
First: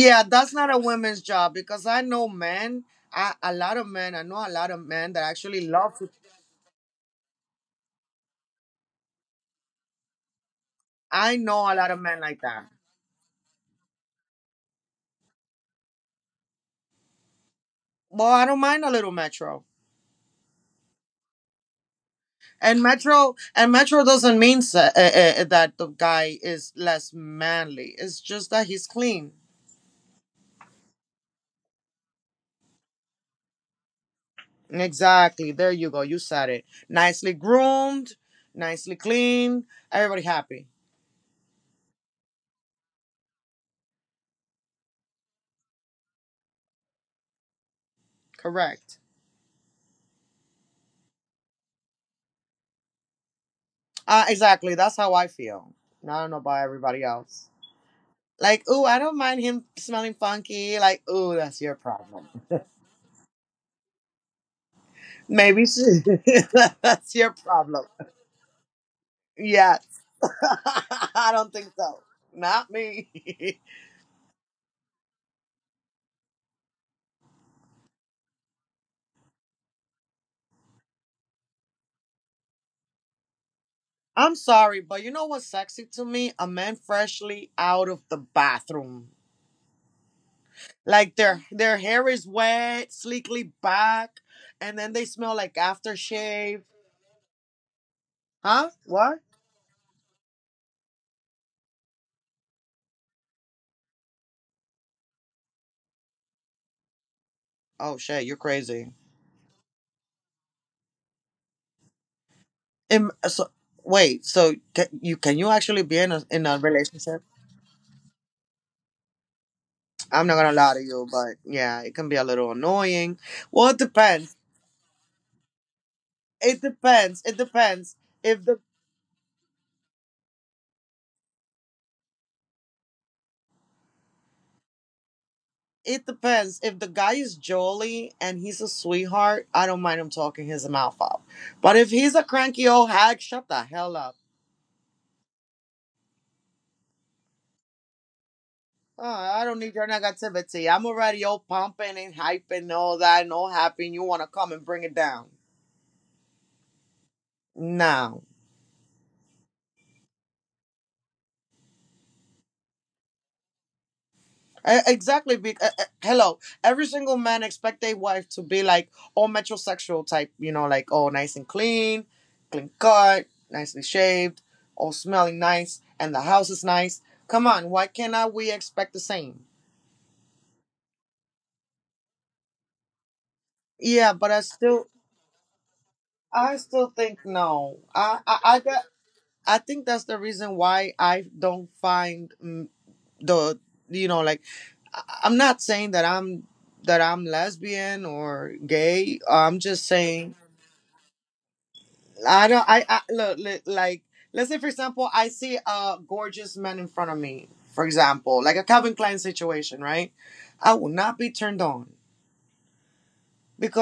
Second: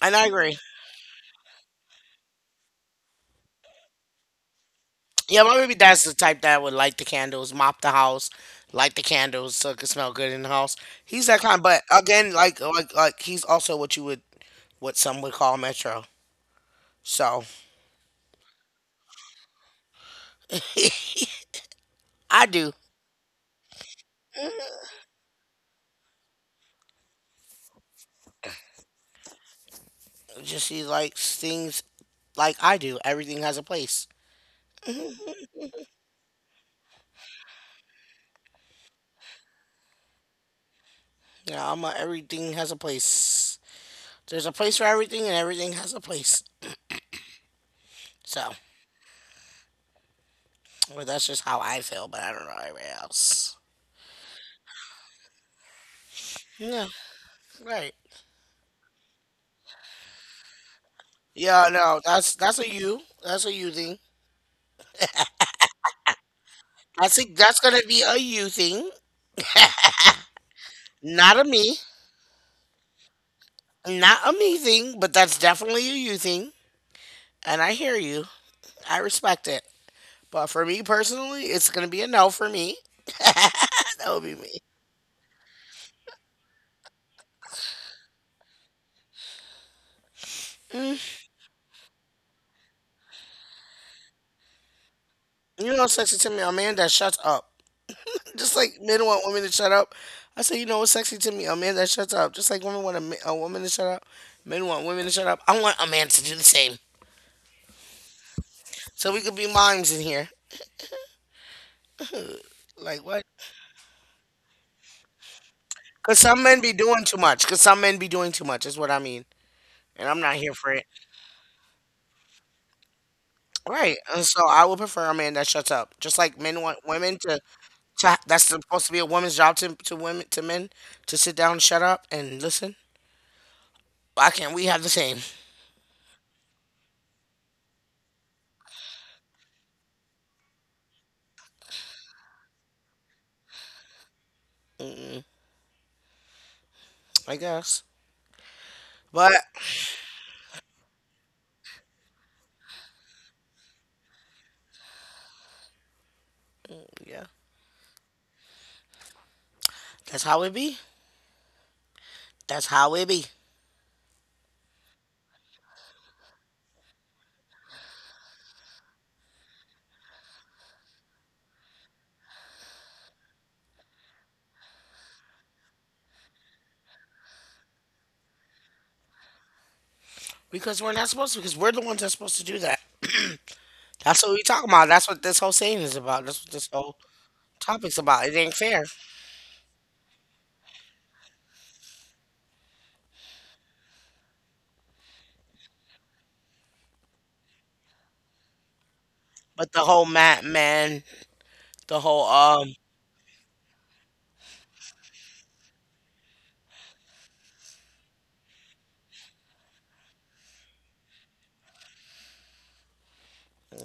S1: And I
S2: that's
S1: agree.
S2: not a women's job because I know men, a lot of men, I know a lot of men that
S1: Yeah, my
S2: actually
S1: baby
S2: love
S1: dad's
S2: to.
S1: the type that would light the candles, mop the house, light the candles so it could smell good in the house. He's
S2: I
S1: that kind.
S2: know a
S1: But
S2: lot of men
S1: again,
S2: like
S1: like
S2: that.
S1: like like he's also what you would what some would call metro. So
S2: Well, I don't mind a little metro.
S1: I do.
S2: And metro doesn't mean that the guy is less manly. It's just that he's clean.
S1: Just he likes things like I do. Everything has a place.
S2: Exactly. There you go. You said it. Nicely groomed, nicely clean, everybody happy.
S1: You know, I'm a everything has a place. There's a place for everything, and everything has a place. So,
S2: Correct.
S1: well, that's just how I feel. But I don't know everybody else.
S2: Exactly. That's how I feel. I don't know about
S1: Yeah,
S2: everybody else.
S1: right.
S2: Like, ooh, I don't mind him smelling funky. Like, ooh, that's
S1: Yeah,
S2: your
S1: no,
S2: problem.
S1: that's a you. That's a you thing.
S2: Maybe she, (laughs)
S1: I
S2: that's your
S1: think that's gonna
S2: problem.
S1: be a you thing,
S2: Yes. (laughs) I
S1: not a
S2: don't think
S1: me,
S2: so. Not me.
S1: not a me thing, but that's definitely a you thing. And I hear you. I respect it. But for me personally, it's gonna be a no for me. That
S2: (laughs)
S1: would be
S2: I'm
S1: me.
S2: sorry, but you know what's sexy to me? A man freshly out of the bathroom. Like their hair is wet, sleekly back, and then they smell like
S1: You know what's sexy to me? A
S2: aftershave.
S1: man that shuts up. Just
S2: Huh?
S1: like men want
S2: What?
S1: women to shut up. I say, you know what's sexy to me? A man that shuts up. Just like women want a, a woman to shut up. Men want women to shut up. I want a man to do the same.
S2: Oh shit, you're crazy.
S1: So we could be mimes in here. Like what?
S2: So wait, so can you actually be
S1: Because some
S2: in a
S1: men be doing too
S2: relationship?
S1: much. Because some men be doing too much is what I mean. And I'm
S2: I'm not
S1: not
S2: gonna
S1: here for
S2: lie to
S1: it.
S2: you, but yeah, it can be a little annoying. Well, it
S1: Right. And
S2: depends.
S1: so I would prefer a man that shuts up. Just like men want women
S2: It depends.
S1: to that's
S2: If the
S1: supposed to be a woman's job to women to men to sit down, shut up, and listen. Why can't we have the same?
S2: it depends. If the guy is jolly and he's a sweetheart, I don't mind him talking his mouth out. But if he's a cranky old hag, shut the hell up.
S1: I guess. But
S2: I don't need your negativity. I'm already all pumping and hyping and all that and all happy and you wanna come and bring it down.
S1: yeah.
S2: No.
S1: That's how it be. That's how it be.
S2: Exactly. Hello. Every single man expect their wife to be like all metrosexual type, you know, like all nice and clean, clean cut, nicely shaved, all smelling nice, and the house is nice. Come on, why cannot we expect the same?
S1: Because we're not supposed to, because we're the ones that's supposed to do that.
S2: Yeah,
S1: That's
S2: but
S1: what we talking about. That's what this whole saying is about. That's what
S2: I
S1: this
S2: still
S1: whole
S2: think no.
S1: topic's about. It ain't
S2: I got.
S1: fair.
S2: I think that's the reason why I don't find the, you know, like I'm not saying that I'm lesbian or gay. I'm
S1: But the
S2: just
S1: whole
S2: saying
S1: Matt man, the whole
S2: I don't. I look like let's say for example, I see a gorgeous man in front of me. For example, like a Calvin Klein situation, right? I will not be turned on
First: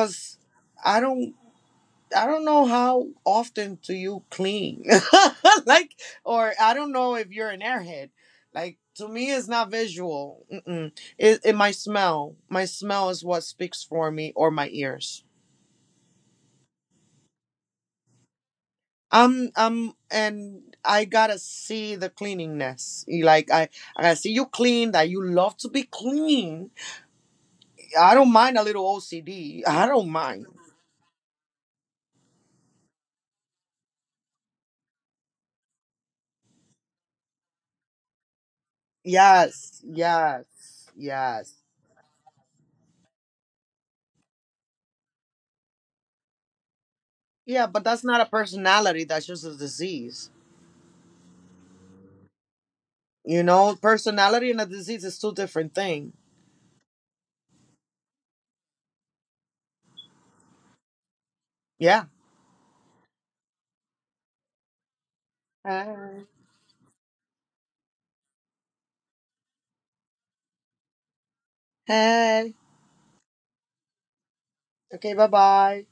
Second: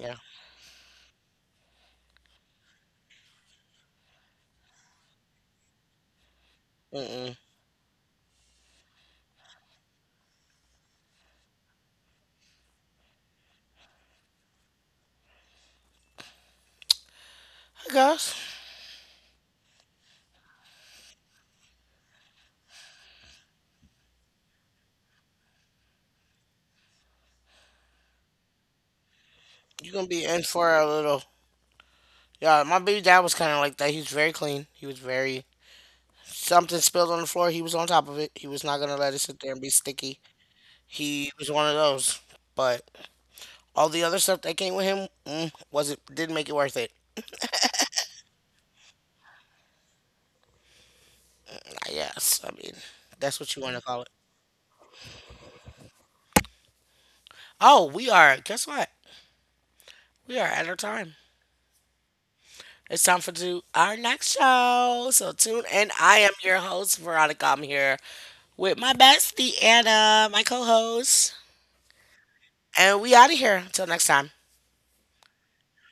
S1: yeah.
S2: I don't. I don't know how often do you clean, (laughs) like, or I don't know if
S1: Mm-mm.
S2: you're an airhead. Like to me, it's not visual. Mm-mm. It my smell. My smell is what speaks for me, or my ears.
S1: I guess
S2: And I gotta see the cleanliness. You Like I gotta see you clean. That you love to be clean. I don't mind a little OCD. I
S1: you gonna
S2: don't
S1: be in
S2: mind.
S1: for a little. Yeah, my baby dad was kind of like that. He was very clean. He was very something spilled on the floor. He was on top of it. He was not gonna let it sit there and be
S2: Yes,
S1: sticky.
S2: yes,
S1: He was
S2: yes.
S1: one of those. But all the other stuff that came with him wasn't didn't make it worth it.
S2: Yeah, but that's not a personality. That's just a disease.
S1: Yes, I mean, that's
S2: You
S1: what you
S2: know,
S1: want to call it.
S2: personality and a disease is two different things.
S1: Oh, we are, guess what? We are at our time.
S2: Yeah.
S1: It's time for to our next show. So tune in. I
S2: Hi.
S1: am your host, Veronica. I'm here with my bestie, Anna, my co host.
S2: Hey.
S1: And we out of here. Until next time.
S2: Okay. Bye. Bye.